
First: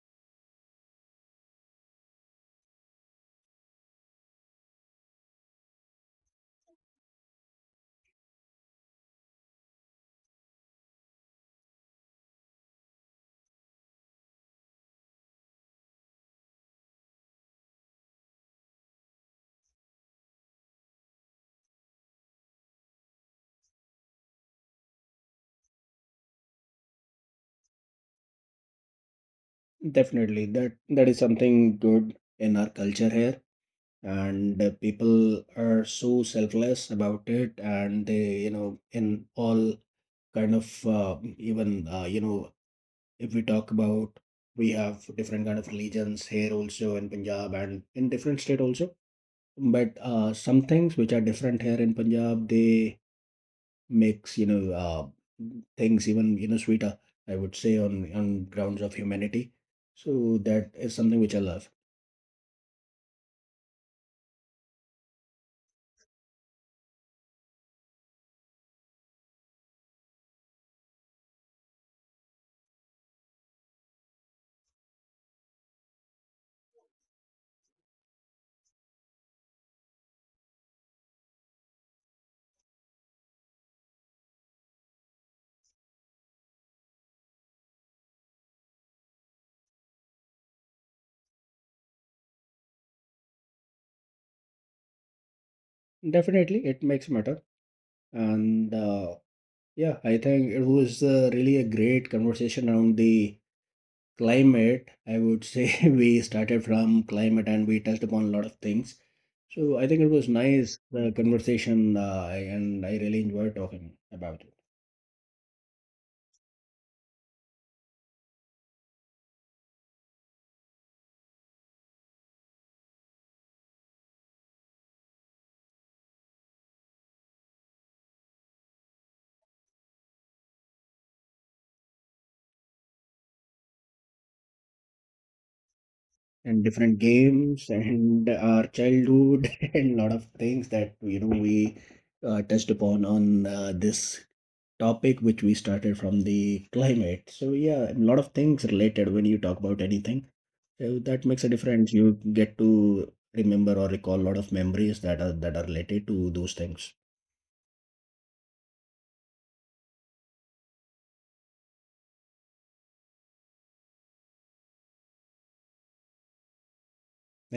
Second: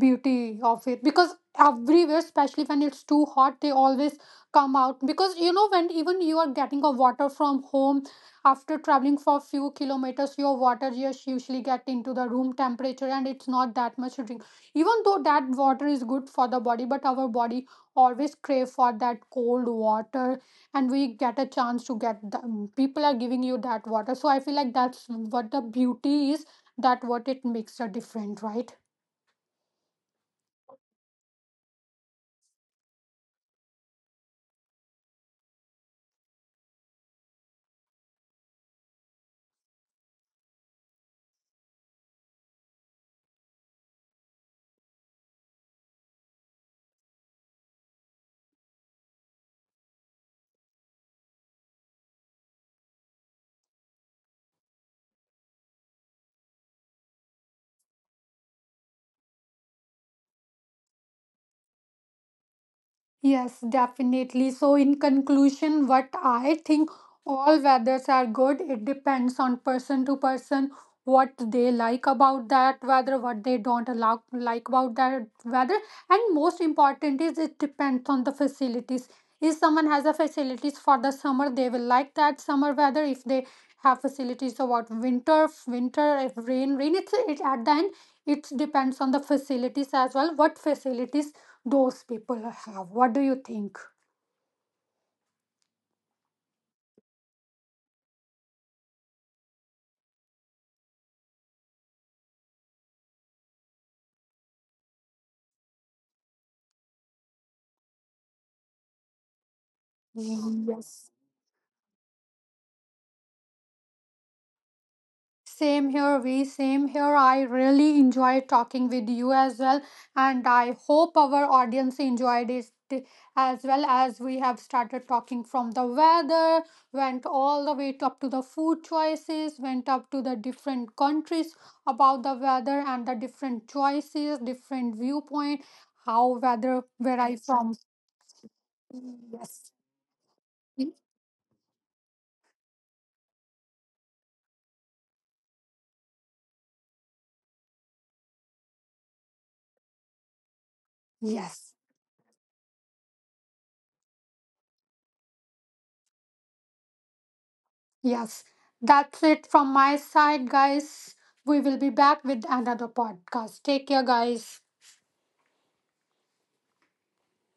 Speaker 1: beauty of it, because everywhere especially when it's too hot they always come out because you know when even you are getting a water from home, after traveling for a few kilometers your water just usually get into the room temperature and it's not that much to drink. Even though that water is good for the body, but our body always crave for that cold water, and we get a chance to get the people are giving you that water. So I feel like that's what the beauty is, that what it makes a different, right?
Speaker 2: Definitely, that is something good in our culture here, and people are so selfless about it, and they, you know, in all kind of even you know, if we talk about, we have different kind of religions here also in Punjab and in different state also, but some things which are different here in Punjab, they makes, you know, things even, you know, sweeter, I would say, on grounds of humanity. So that is something which I love.
Speaker 1: Yes, definitely. So, in conclusion, what I think all weathers are good. It depends on person to person what they like about that weather, what they don't allow, like about that weather. And most important is it depends on the facilities. If someone has a facilities for the summer, they will like that summer weather. If they have facilities about winter, winter, if rain, rain, it's it at the end, it depends on the facilities as well. What facilities those people have. What do you think?
Speaker 2: Definitely, it makes matter, and yeah, I think it was really a great conversation around the climate, I would say. We started from climate and we touched upon a lot of things. So I think it was nice
Speaker 1: Yes.
Speaker 2: the conversation. And I really enjoyed talking about it,
Speaker 1: Same here, we same here. I really enjoy talking with you as well, and I hope our audience enjoyed it, as well as we have started talking from the weather, went all the way up to the food choices, went up to the different countries about the weather and the different choices, different viewpoint, how
Speaker 2: and
Speaker 1: weather
Speaker 2: different
Speaker 1: where I
Speaker 2: games
Speaker 1: from.
Speaker 2: and our childhood.
Speaker 1: Yes.
Speaker 2: And lot of things that, you know, we touched upon on this topic which we started from the climate. So yeah, a lot of things related when you talk about anything. So that makes a
Speaker 1: Yes.
Speaker 2: difference. You get to remember or recall a lot of memories that are related to those things.
Speaker 1: Yes, that's it from my side, guys. We will be back with another podcast. Take care, guys.